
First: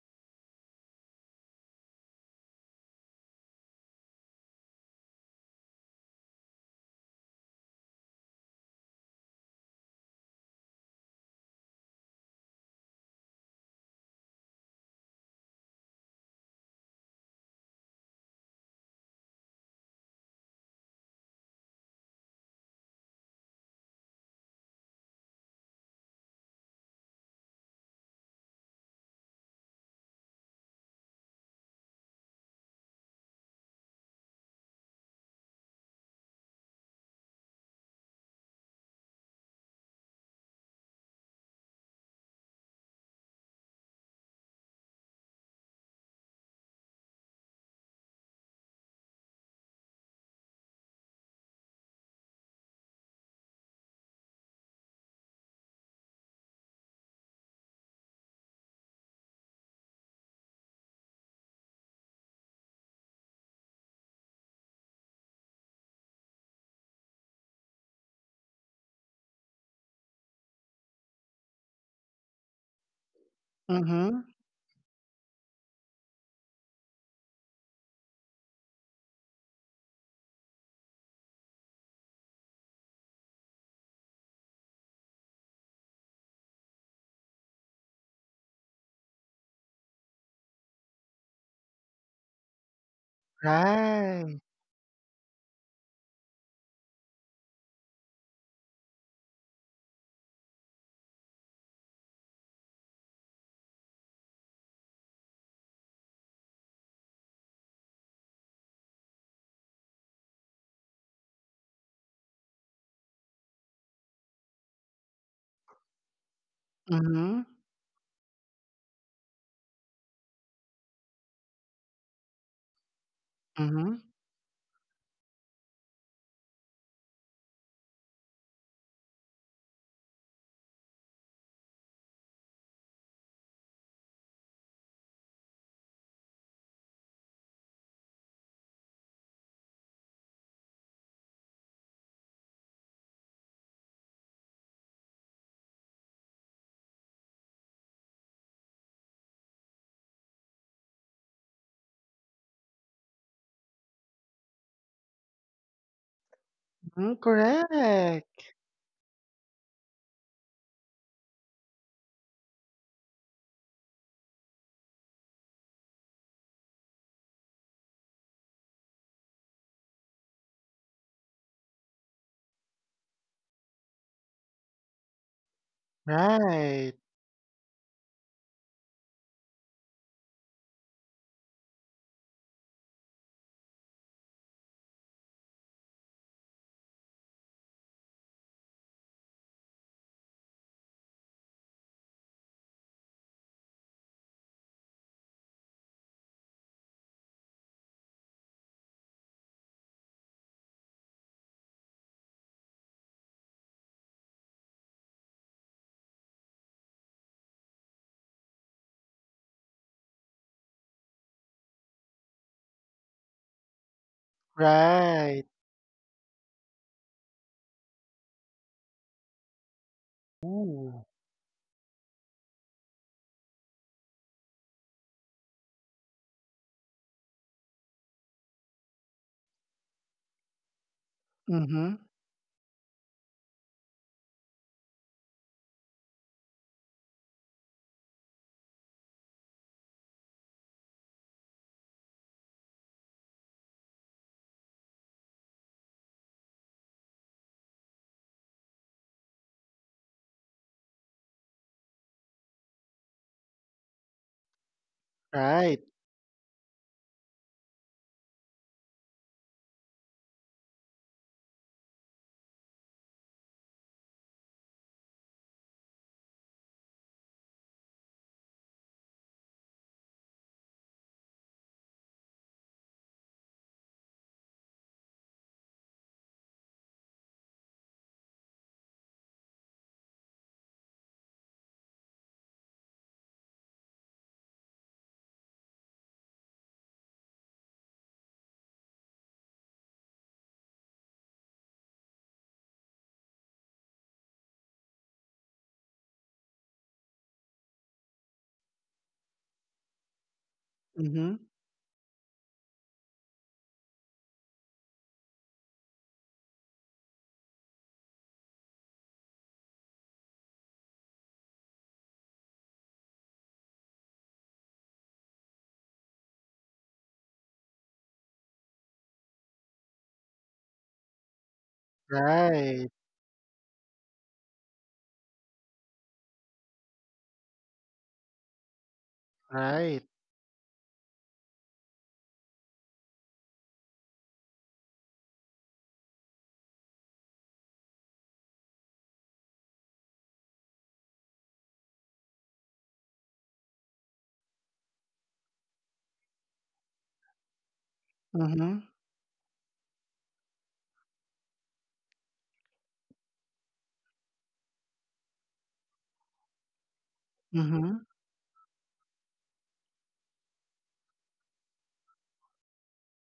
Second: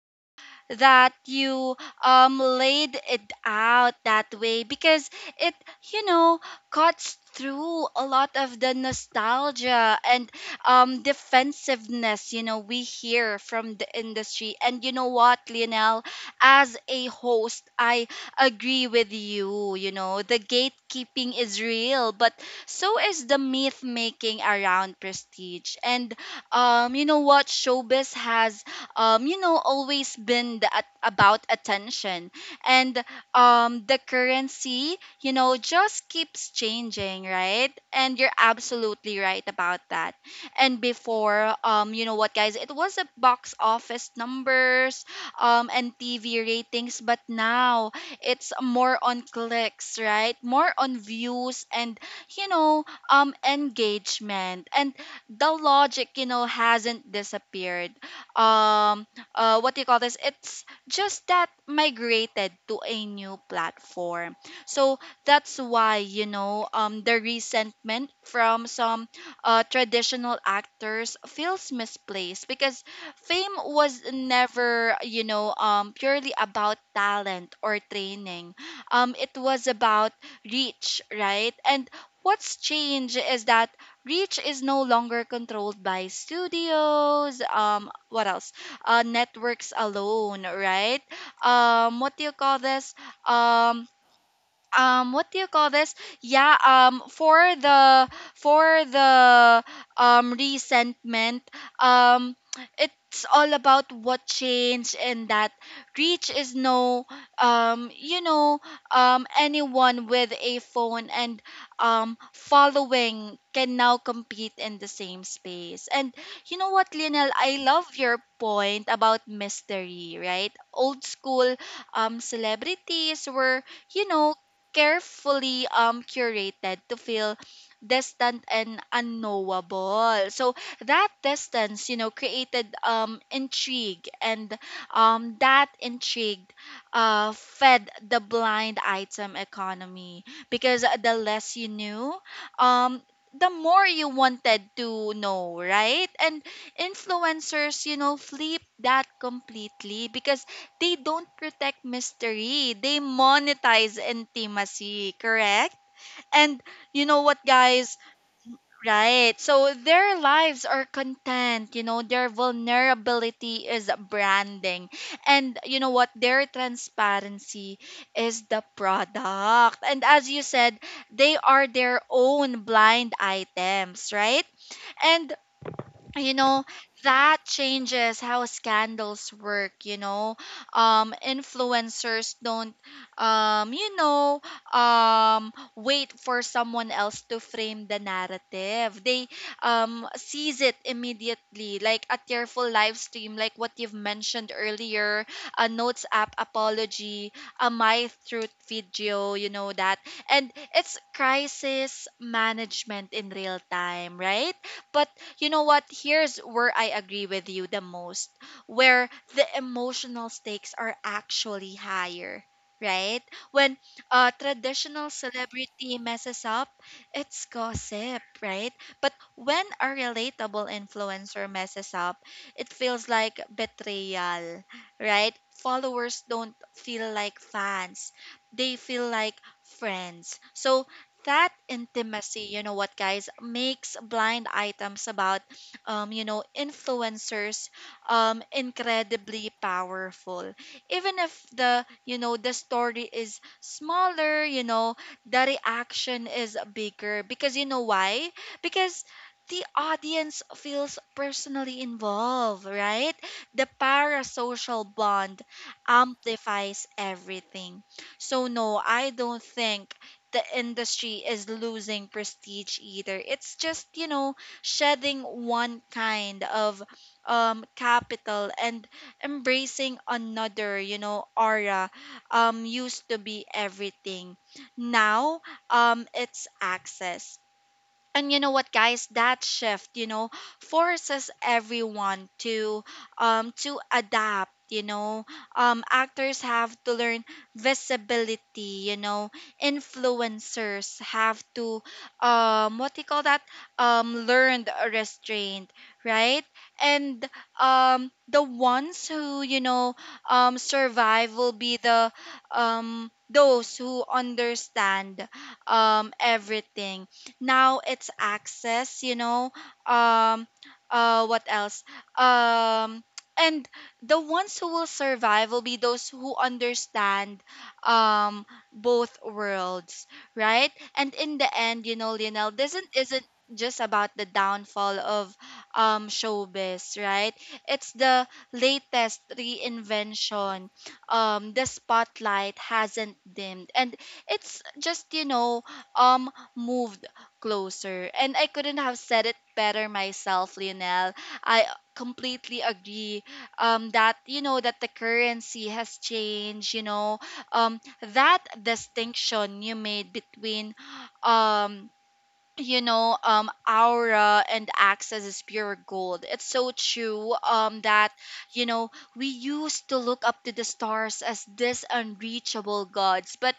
that you laid it out that way, because it you know cuts through a lot of the nostalgia and defensiveness we hear from the industry. And you know what, Lionel, as a host, I agree with you you know the gatekeeping is real, but so is the myth making around prestige. And you know what, showbiz has always been about attention. And the currency just keeps changing, right? And you're absolutely right about that. And before, you know what, guys, it was a box office numbers and TV ratings, but now it's more on clicks, right? More on views, and engagement. And the logic hasn't disappeared. um what do you call this? It's just that migrated to a new platform. So that's why the resentment from some traditional actors feels misplaced, because fame was Mhm. never purely about talent or training. It was about reach, right. And what's changed is that reach is no longer controlled by studios, what else networks alone, right. What do you call this? um Right. What do you call this? Yeah, for the resentment, um it's all about what change. And that reach is no. um you know Anyone with a phone and following can now compete in the same space. And you know what, Lionel, Mhm. I love your point about mystery, right? Old school celebrities were you Mhm. know carefully curated to feel distant and unknowable. So that distance created intrigue, and that intrigue fed the blind item economy, because the less you knew, um the more you wanted to know, right? And influencers flip that completely because they don't protect mystery. They monetize intimacy, correct? And you Mm, know what, guys? correct. Right. So their lives are content. Their vulnerability is branding. And you know what? Their transparency is the product. And as you said, they are their own blind items, right? And you know Right. that changes how scandals work. Influencers don't um you know wait for someone else to frame the narrative. They seize it immediately, like a tearful live stream, like what you've mentioned earlier: a notes app apology, a my truth video, you know that. And it's crisis management in real time, right? But you know what? Here's where I agree with you the most, where the emotional stakes are actually higher, right? When a traditional Right. celebrity messes up, it's gossip, right? But when a relatable Ooh. influencer messes up, it feels like betrayal, right? Followers don't feel like fans, they feel like friends. So, that Mhm. intimacy, you know what, guys, makes blind items about influencers incredibly powerful, even if the story is smaller, the reaction is bigger, because you know why? Because the audience feels personally involved, right, the parasocial bond Right. amplifies everything. So no, I don't think the industry is losing prestige either. It's just shedding one kind of capital and embracing another. Aura used to be everything. Now it's access. And you know what, guys? That shift forces everyone to adapt. Actors have to learn visibility. Influencers have to what do you call that? Learned restraint, right? And the ones who survive will Mhm. be the those who understand everything. Now it's access, you know. um what else? Um and the ones who will survive will be those who understand um both worlds, right. And in the end, you know, Lionel, this isn't Right. isn't just about the downfall of showbiz, right. It's the latest Right. reinvention. The spotlight hasn't dimmed, and it's just um moved closer. And I couldn't have said it better myself, Lionel. I completely agree that, you know, that the currency has changed. Um, that Mhm. distinction you made between, um, aura and access, is pure gold. It's so true that, Mhm. you know, we used to look up to the stars as these unreachable gods, but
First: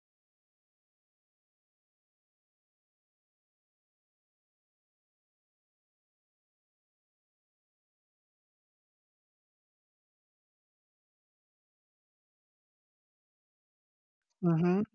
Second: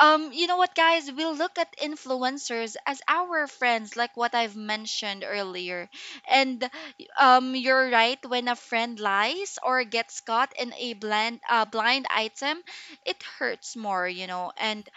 you know what, guys? We'll look at influencers as our friends, like what I've mentioned earlier. And you're right. When a friend lies or gets caught in a blind item, it hurts more. Mhm. And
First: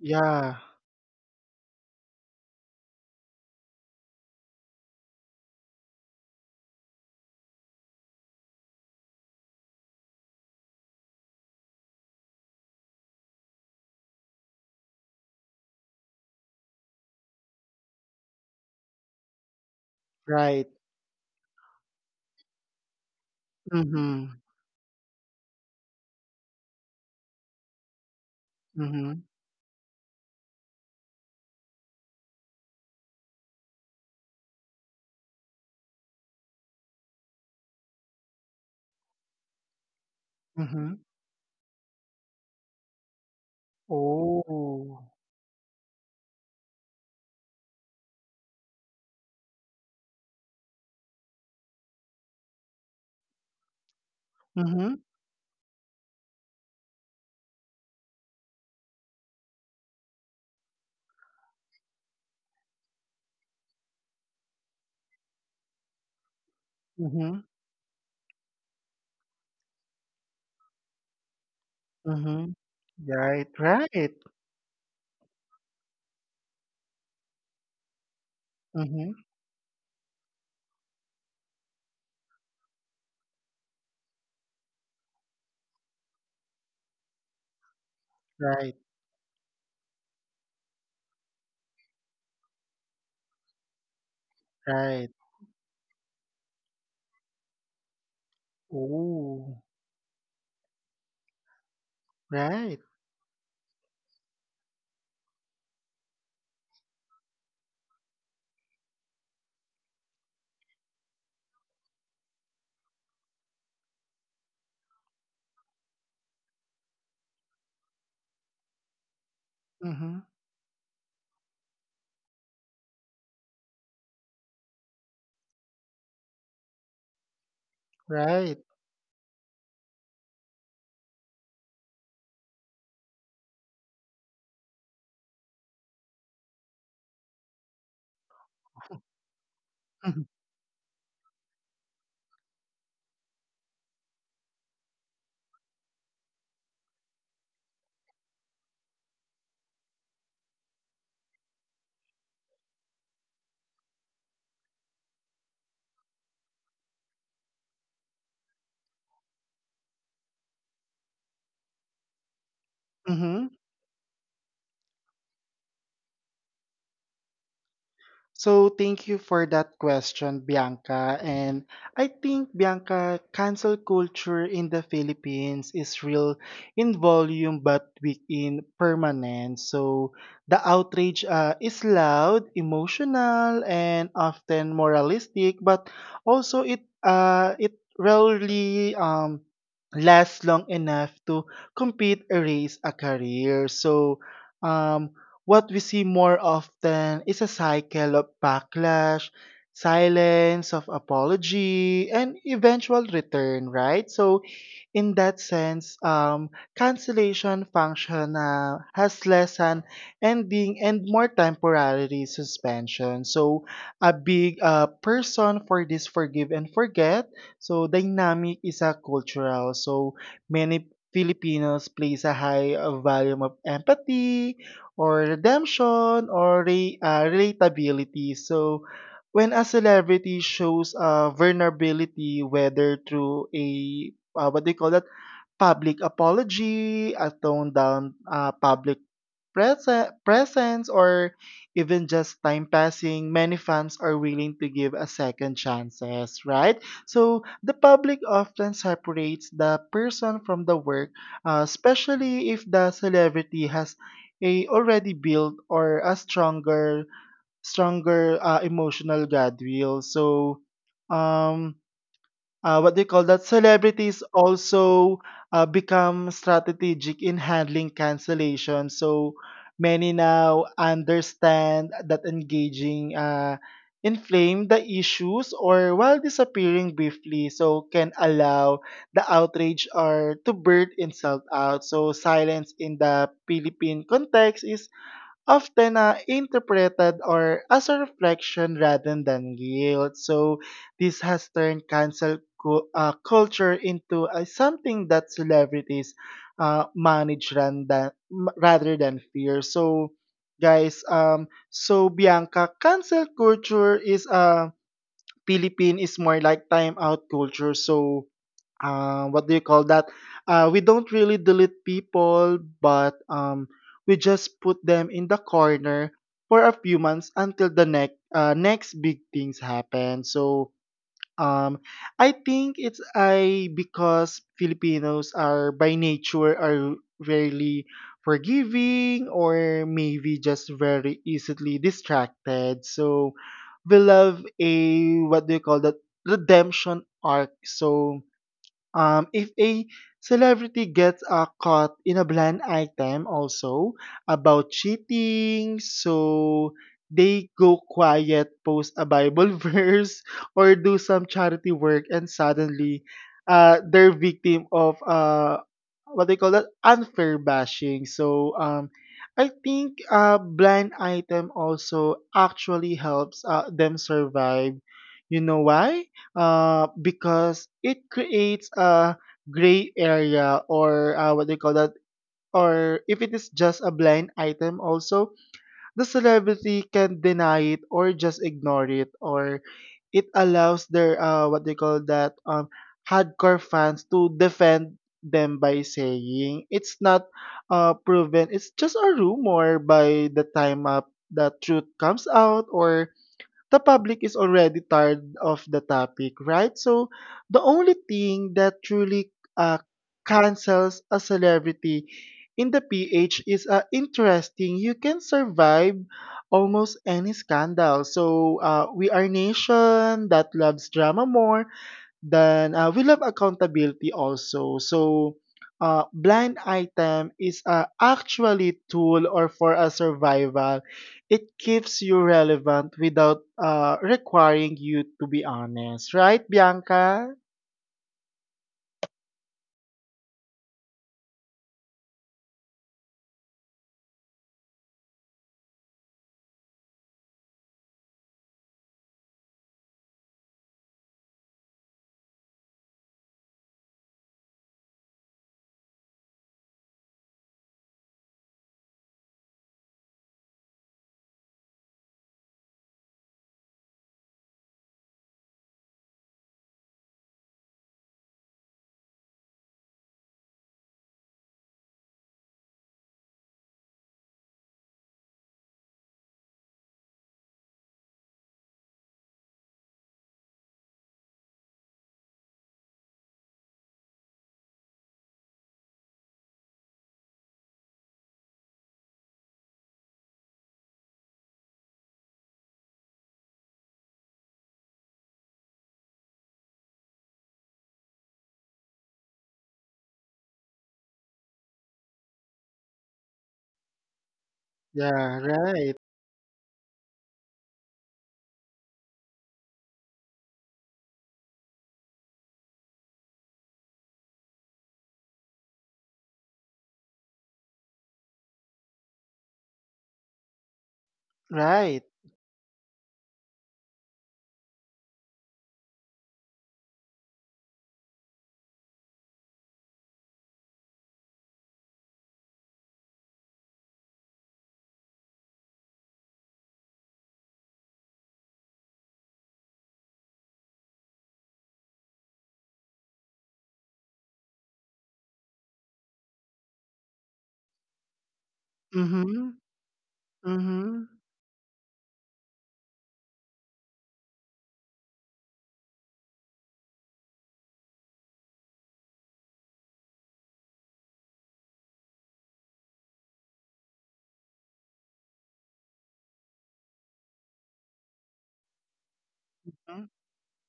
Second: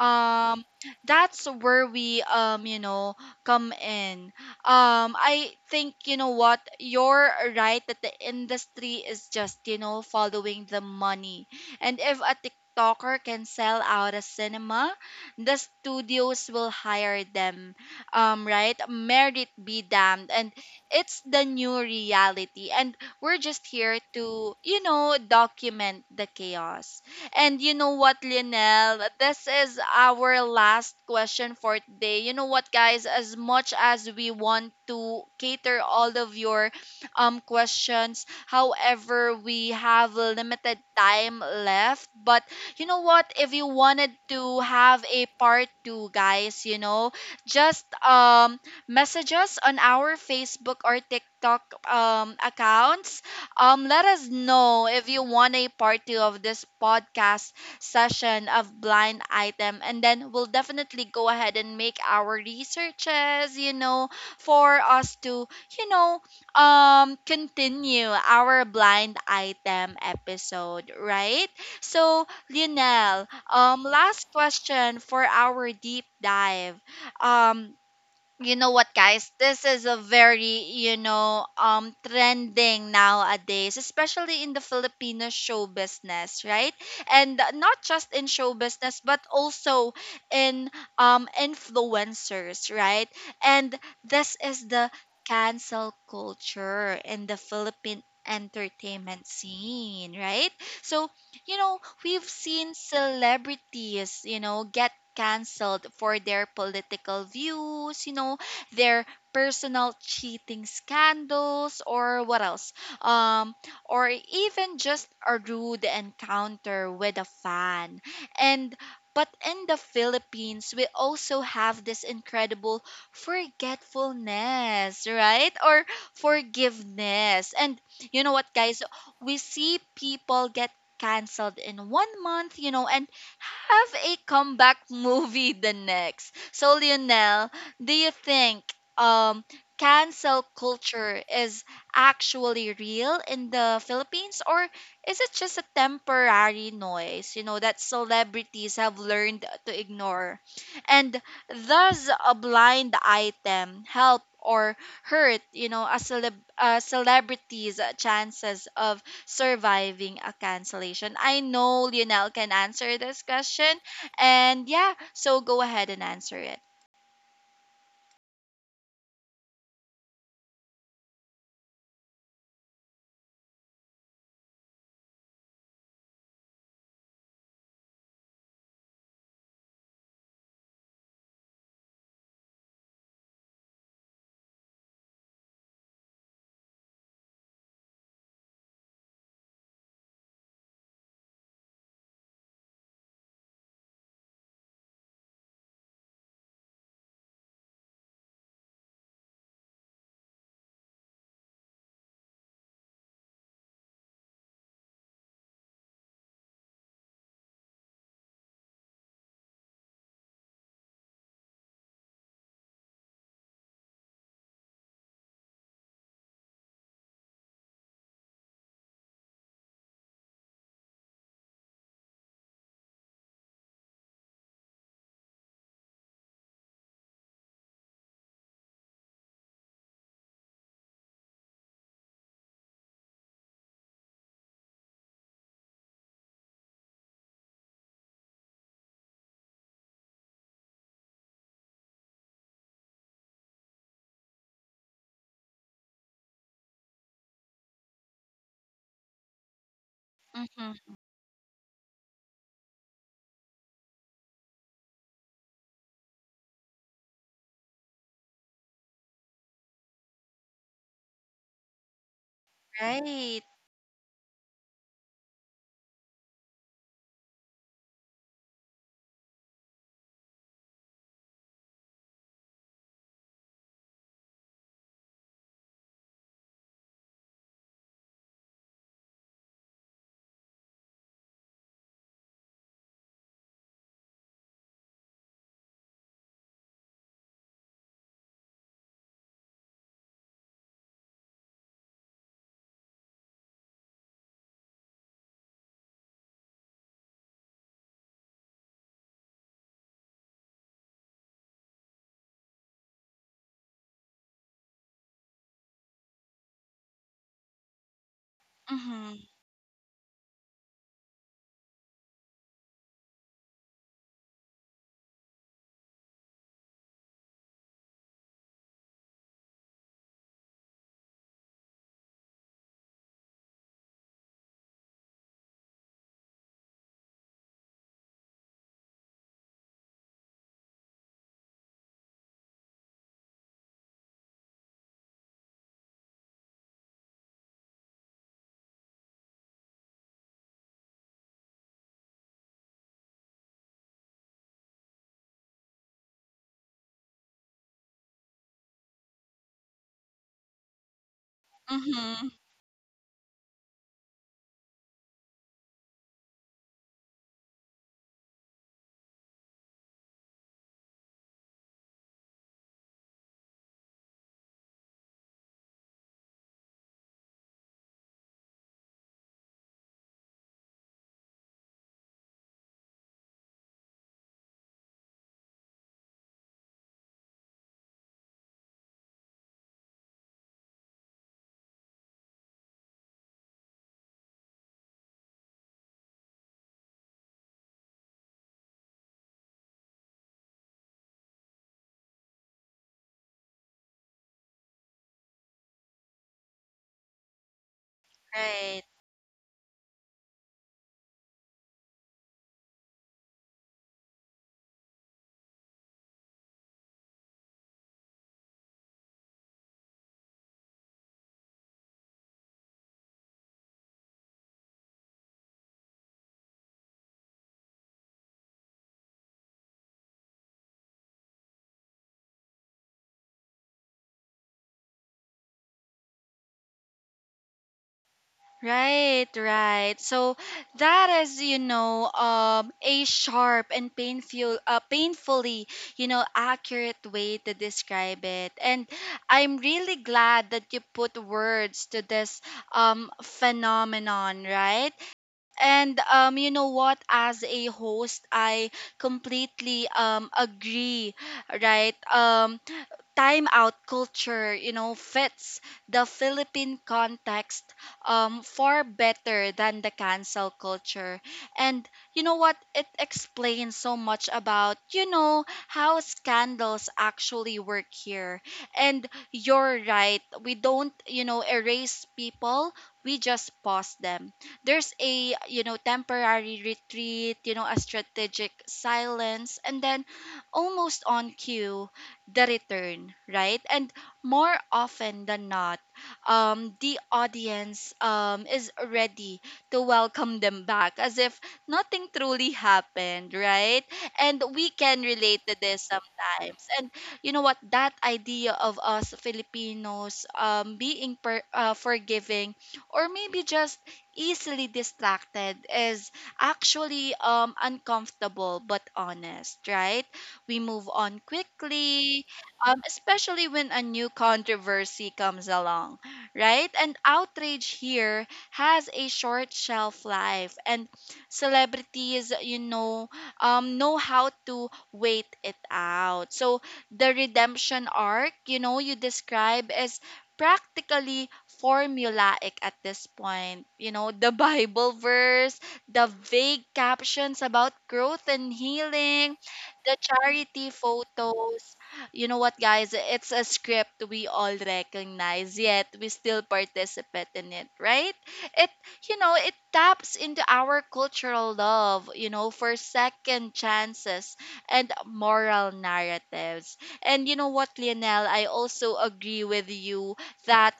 Yeah. that's where we come in. I think what you're right that the industry is just, following the money. And if a TikToker can sell out a cinema, the studios will hire them, right, merit be damned. And Right. it's the new reality, and we're just here Mhm. to, document the chaos. And you know what, Lionel? Mhm. This is our last question for today. You know what, guys? As much as we want to cater all of your questions, however, we have limited Mhm. time left. But you know what? If you wanted to have Oh. a part two, guys, just message us on our Facebook or TikTok accounts. Let us know Mhm. if you want a part two of this podcast session of Blind Item, and then we'll definitely go ahead and make our researches, for us to, you know, Mhm. continue our blind item episode, right? So, Mhm. Lionel, Right. Right. last question for our deep dive. Um, you know what, Mhm. guys, this is a very, trending nowadays, especially in the Filipino show business, right? And not just in show Right. business, but also in influencers, right? And this is the Right. cancel culture in the Philippine entertainment Oh. scene, right? So, you know, we've seen Right. celebrities, you know, get canceled for their political views, you know, their personal cheating scandals, or what else? Um or even just a rude encounter with a fan. And but in the Mhm. Philippines, we also have this incredible forgetfulness, right? Or forgiveness. And you know what, Right. guys? We see people get canceled in 1 month, you know, and have a comeback movie the next. So, Lionel, do you think um, Mm-hmm. cancel culture is actually real in the Philippines, or is it just a temporary noise, you know, that celebrities have learned to ignore? And does a blind item help or hurt, you know, a celebrity's chances of surviving a cancellation? I know Lionel can answer this Mhm. question. And yeah, so go ahead and answer it. So thank you for that question, Bianca. And I think, Bianca, cancel culture in the Philippines is real in volume but weak in permanence. So the outrage is loud, emotional, and often moralistic, but also it rarely lasts long enough to compete, erase a career. So um, what we see more often is a cycle of backlash, silence, of apology, and eventual return, right? So, in that sense, cancellation function has less an ending and more temporary suspension. So, a big person for this forgive and forget. So, dynamic is a cultural. So, many Filipinos place a high volume of empathy or redemption or relatability. So, when a celebrity shows vulnerability, whether through a what do you call that? Public apology, a toned down public presence, or even just time passing, many fans are willing to give a second chances, right? So the public often separates the person Mm-hmm. from the work, especially if the celebrity has a already built or a stronger emotional goodwill. So um what Right. do you call that? Celebrities also become strategic in handling cancellation. So many now understand that engaging inflame the issues or while disappearing briefly, so can allow the outrage or to burn insult out. So silence in the Philippine context is often interpreted or as a reflection rather than guilt. So this has turned culture into something that celebrities manage rather than fear. So guys, so Bianca, cancel culture is a Philippine is more like time out culture. So Mm-hmm. what do you call that? We don't really delete people, but we just put them in the corner for a few months until the next big things happen. So um, I think it's I because Filipinos are by nature are rarely forgiving or maybe just very easily distracted. So we love a, what do you call that, redemption arc. So if a celebrity gets caught in a blind item also about cheating, so they go quiet, post a Bible verse, or do some charity work, and Mm-hmm. suddenly they're victim of what they call that, unfair bashing. So I think blind item also actually helps them survive. You know why? Because it creates a gray area or what do you call that? Or if it is just a blind item, also the celebrity can deny it or just ignore it, or it allows their what do you call that, hardcore fans to defend them by saying it's not proven, it's just a rumor by the time the truth comes out, or the public is already tired of the topic, right? So the only thing that Right. truly uh, cancels a celebrity in the PH is interesting. You can survive almost any scandal. So we are nation that loves drama more then we love accountability also. So blind item is a actually tool or for a survival. It keeps you relevant without requiring you to be honest, right, Bianca? Right, right. So that is, you know, a sharp and painfully, you know, accurate way to describe it. And I'm really glad that you put words to this phenomenon, right? And you know what? As a host, I completely agree, right? Time out culture, you know, fits the Philippine context far better than the cancel culture. And you know what, it explains so much about, you know, how scandals actually work here. And you're right, we don't, you know, erase people, we just pause them. There's a, you know, temporary retreat, you know, a strategic silence, and then almost on cue, the return, right? And more often than not, the audience is ready to welcome them back as if nothing truly happened, right? And we can relate Yeah, to this right, sometimes. And you know what? That idea of us Filipinos forgiving, or maybe just easily distracted, is actually uncomfortable but honest, right? We move on right. quickly, especially when a new controversy comes along, right? And outrage here has a short shelf life, and celebrities, you know how to wait it out. So the redemption arc, you know, you describe is practically formulaic at this point. You know, the Bible verse, the vague captions about growth and healing, Mhm, the charity mhm, photos. You know what, guys? It's a script we all recognize, yet we still participate in it, right? It, you know, it taps into our cultural love, you know, for second chances and moral narratives. And you know what, Lionel? I also agree with you mhm, that,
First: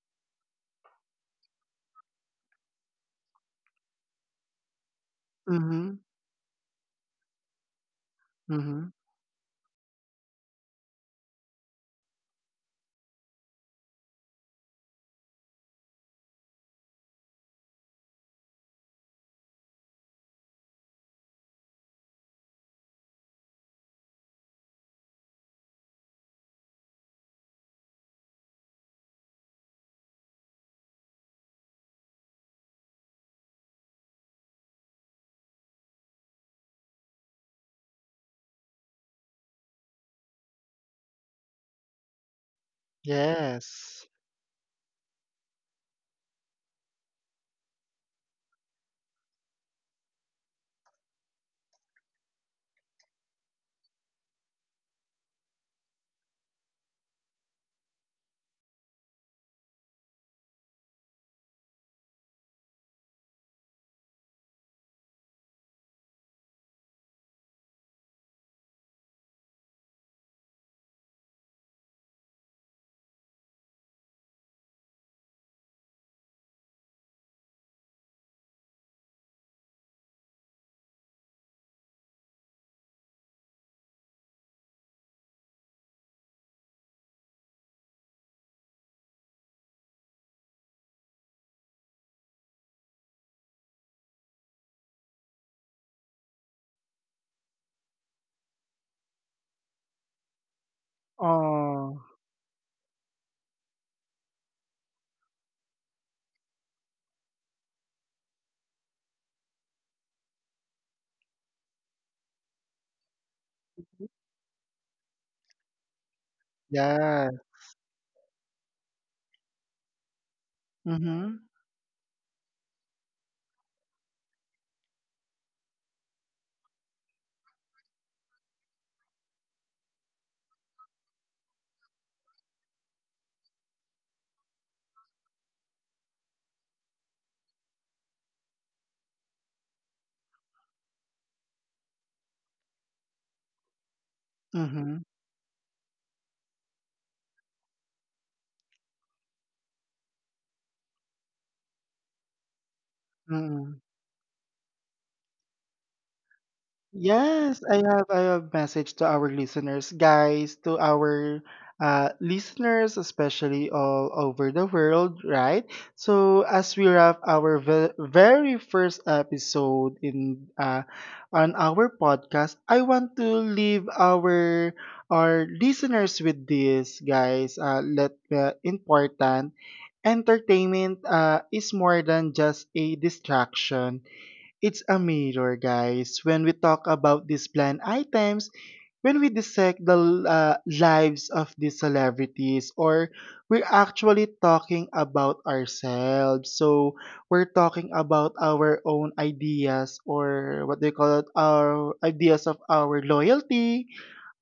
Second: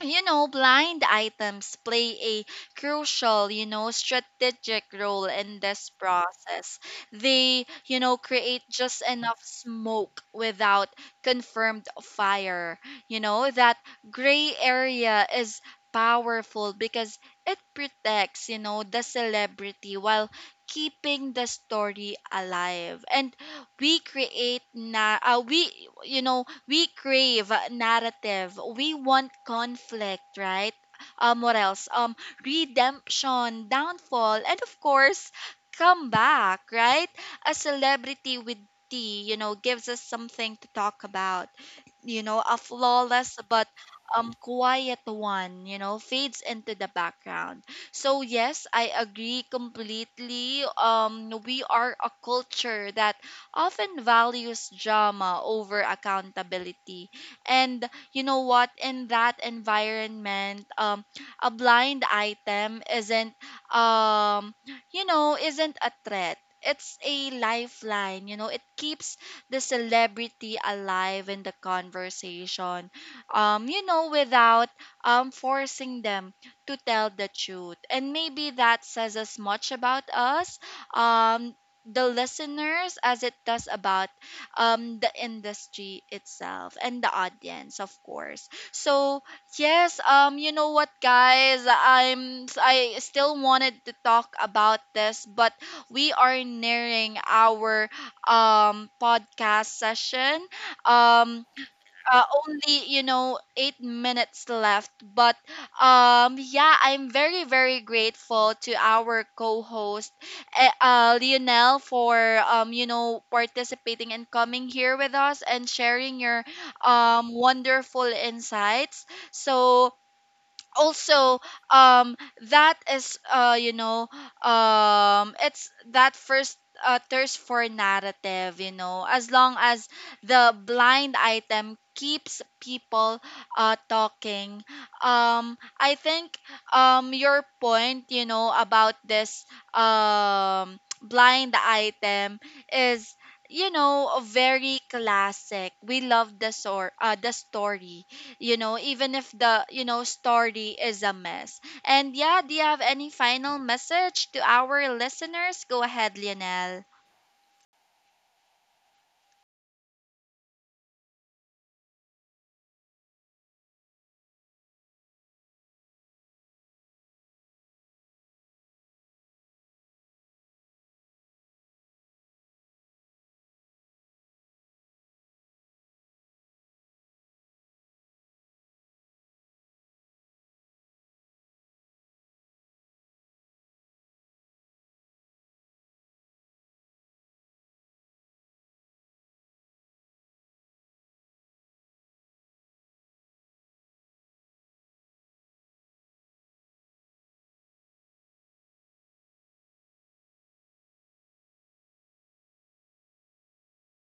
you know, blind items play a crucial, you know, strategic role in this mhm, process. They, you know, create mhm. just enough smoke without confirmed fire. You know, that gray area is powerful because it protects, you know, the celebrity while keeping the story alive. And we create na we, you know, we crave a narrative. We want conflict, right? What else? Redemption, downfall, and of course, comeback, right? A celebrity with tea, you know, gives us something to talk about. You know, a flawless but Yes. Quiet one, you know, fades into the background. So yes, I agree completely. We are a culture that often values drama over accountability. And you know what? In that environment, a blind item isn't, um, you know, isn't a threat. It's a lifeline, you know, it keeps the celebrity alive in the conversation, you know, without forcing them to tell the truth. And maybe that says as much about us um, the listeners as it does about the industry itself and the audience, of course. So yes, you know what, guys, I still wanted to talk about this, but we are nearing our podcast session. um Oh, only, you know, 8 minutes left. But yeah, I'm very, very grateful to our co-host Lionel for you know, participating and coming here with us and sharing your yeah. Wonderful insights. So Mhm, also, um that is, you know, it's that first, thirst for narrative, you know, as long as the blind item keeps people talking. I think your point, you know, about this blind item is, you know, very mhm, classic. We love the the story, you know, even if the, you know, story is a mess. And yeah, do you have any final mhm. message to our listeners? Go ahead, Lionel. Yes, I have message to our listeners, guys, to our listeners, especially all over the world, right? So as we wrap our very first episode in on our podcast, I want to leave our listeners with this, guys. Let Important entertainment is more than just a distraction, it's a mirror, guys. When we talk about these planned items, when we dissect the lives of these celebrities, or we're actually talking about ourselves. So we're talking about our own ideas, or what they call it, our ideas of our loyalty,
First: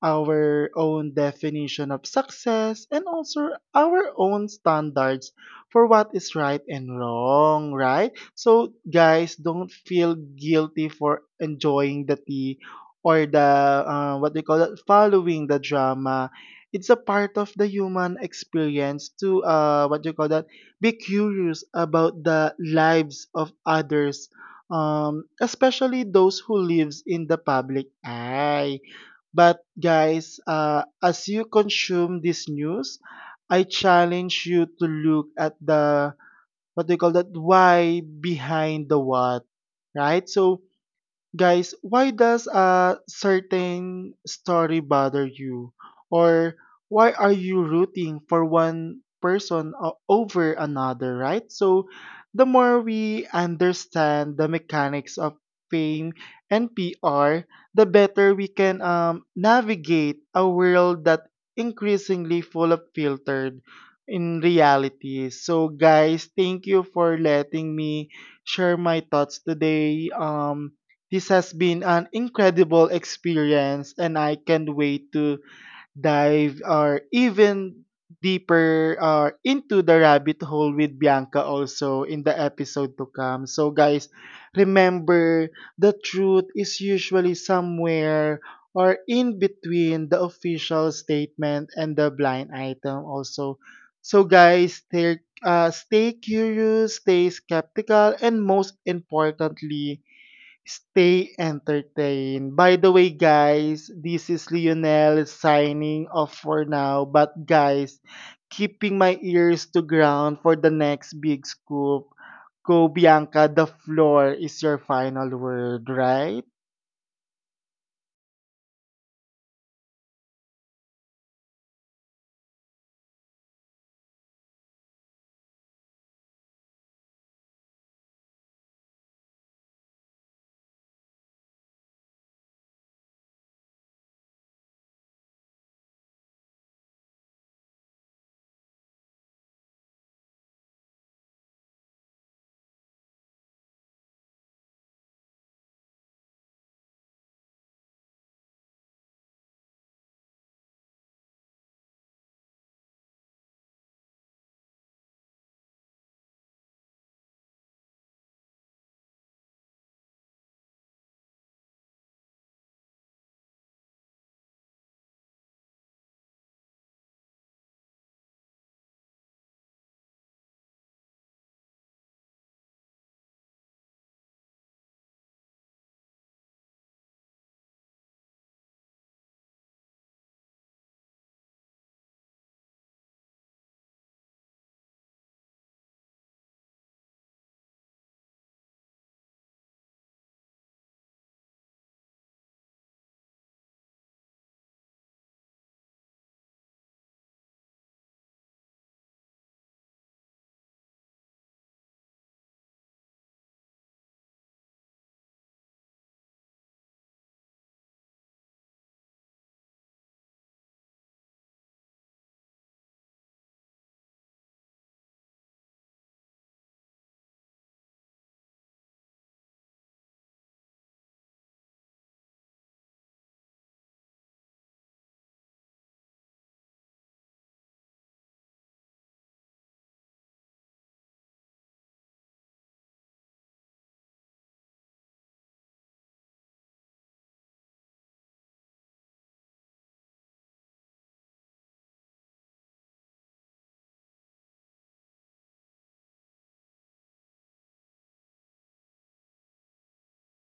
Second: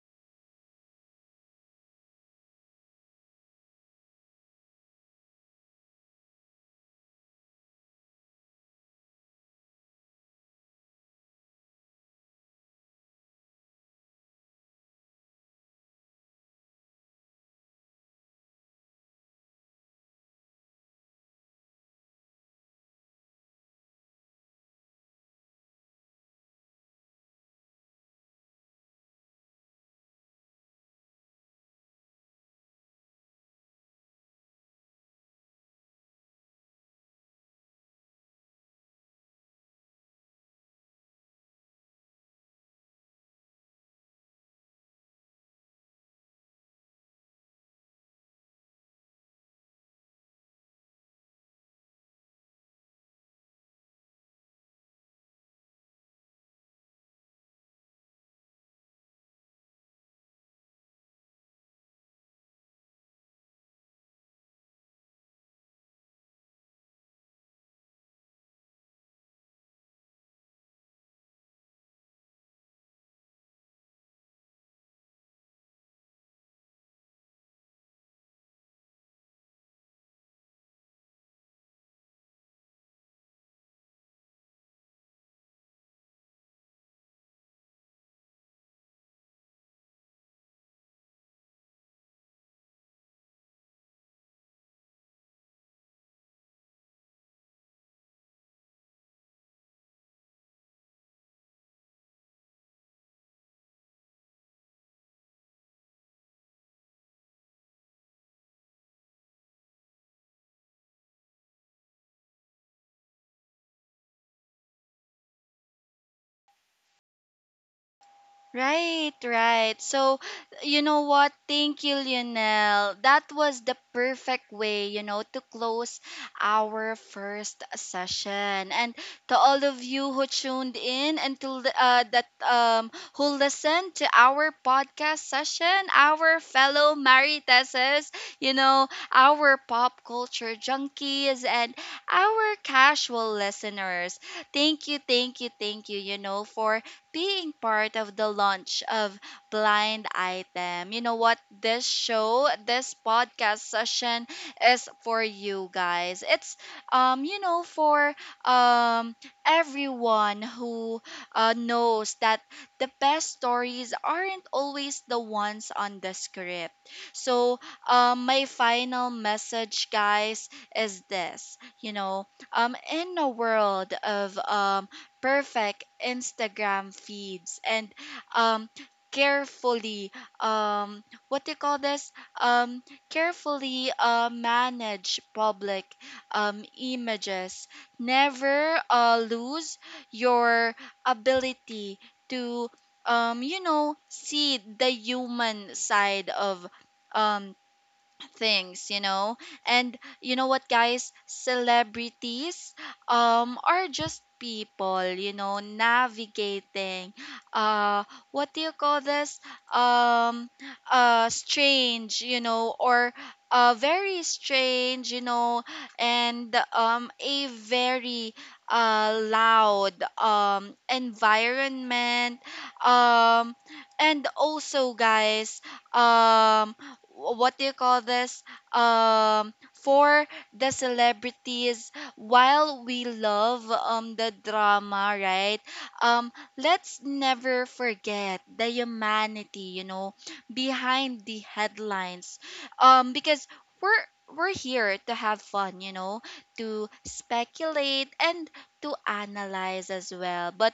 our own definition of success and also our own standards for what is right and wrong, right? So, guys, don't feel guilty for enjoying the tea or the what they call it, following the drama. It's a part of the human experience to what you call that, be curious about the lives of others, especially those who lives in the public eye. But guys, as you consume this news, I challenge you to look at the what do you call that? Why behind the what, right? So, guys, why does a certain story bother you? Or why are you rooting for one person over another, right? So, the more we understand the mechanics of fame and PR, the better we can navigate a world that increasingly full of filtered in reality. So, guys, thank you for letting me share my thoughts today. This has been an incredible experience, and I can't wait to dive or even deeper into the rabbit hole with Bianca also in the episode to come. So, guys, remember the truth is usually somewhere or in between the official statement and the blind item also. So, guys, stay curious, stay skeptical, and most importantly, stay entertained. By the way, guys, this is Lionel signing off for now. But, guys, keeping my ears to ground for the next big scoop. Go, Bianca, the floor is your final word, right? Right, right. So, you know what? Thank you, Lionel. That was the perfect way, you know, to close our first session. And to all of you who tuned in and to li- that who listened to our podcast session, our fellow Mariteses, you know, our pop culture junkies and our casual listeners. Thank you, thank you, thank you, you know, for being part of the launch of Blind Item. You know what? This show, this podcast session is for you guys. It's you know, for um everyone who, knows that the best stories aren't always the ones on the script. So, my final message, guys, is this. You know, in a world of perfect Instagram feeds and um carefully um what do you call this um carefully manage public images, never lose your ability to you know, see the human side of um things, you know. And you know what, guys? Celebrities are just people, you know, navigating, uh what do you call this? Um strange, you know, or very strange, you know, and a very loud environment. um and also, guys, um what do you call this for the celebrities, while we love the drama, right? um let's never forget the humanity, you know, behind the headlines, because we're we're here to have fun, you know, to speculate and to analyze as well. But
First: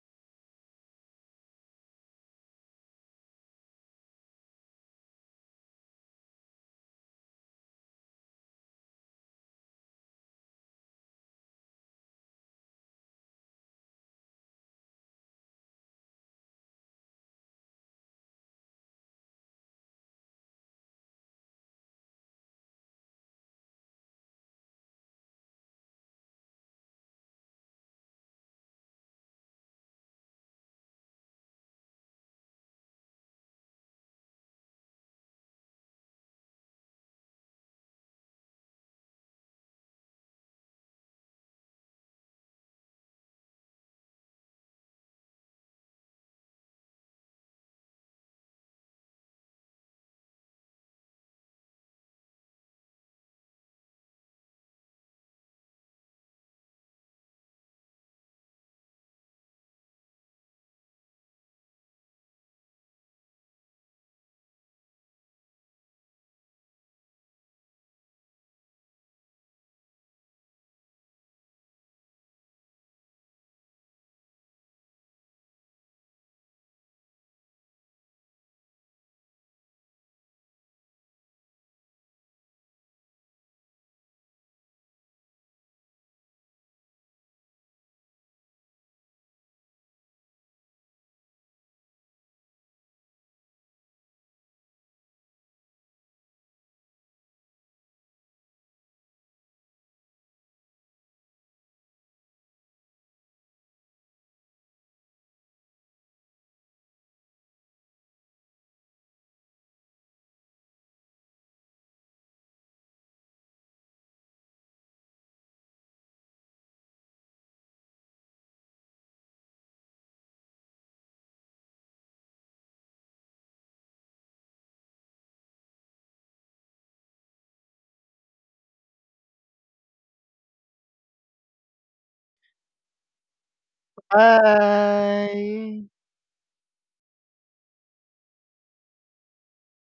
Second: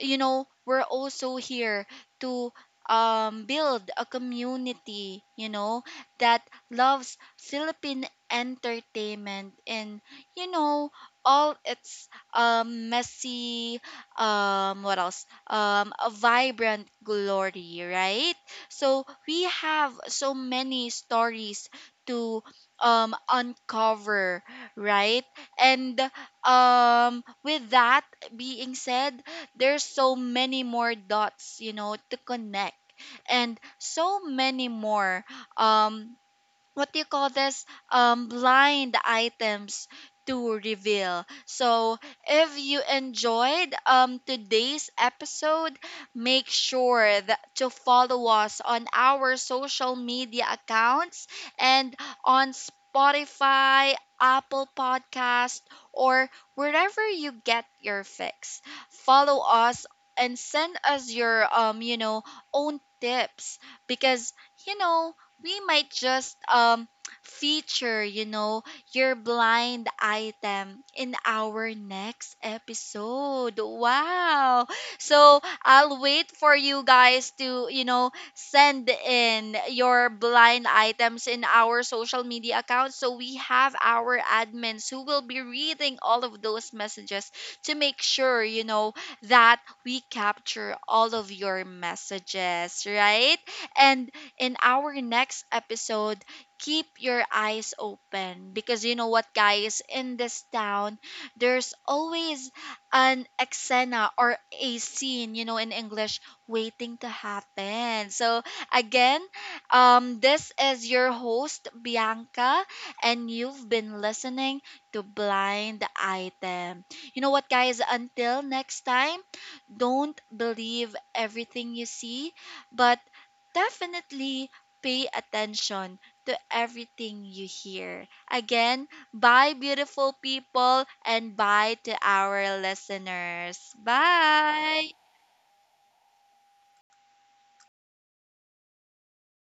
you know, we're also here to build a community, you know, that loves Philippine entertainment and, you know, all its messy, what else? A vibrant glory, right? So we have so many stories to uncover, right? And with that being said, there's so many more dots, you know, to connect, and so many more. Um, what do you call this blind items to reveal. So if you enjoyed today's episode, make sure that to follow us on our social media accounts and on Spotify, Apple Podcast, or wherever you get your fix. Follow us and send us your you know, own tips, because, you know, we might just feature, you know, your blind item in our next episode. Wow. So I'll wait for you guys to, you know, send in your blind items in our social media accounts. So we have our admins who will be reading all of those messages to make sure, you know, that we capture all of your messages, right? And in our next episode, keep your eyes open, because you know what, guys, in this town, there's always an exena, or a scene, you know, in English, waiting to happen. So, again, this is your host, Bianca, and you've been listening to Blind Item. You know what, guys, until next time, don't believe everything you see, but definitely pay attention to everything you hear. Again, bye, beautiful people, and bye to our listeners. Bye. Bye!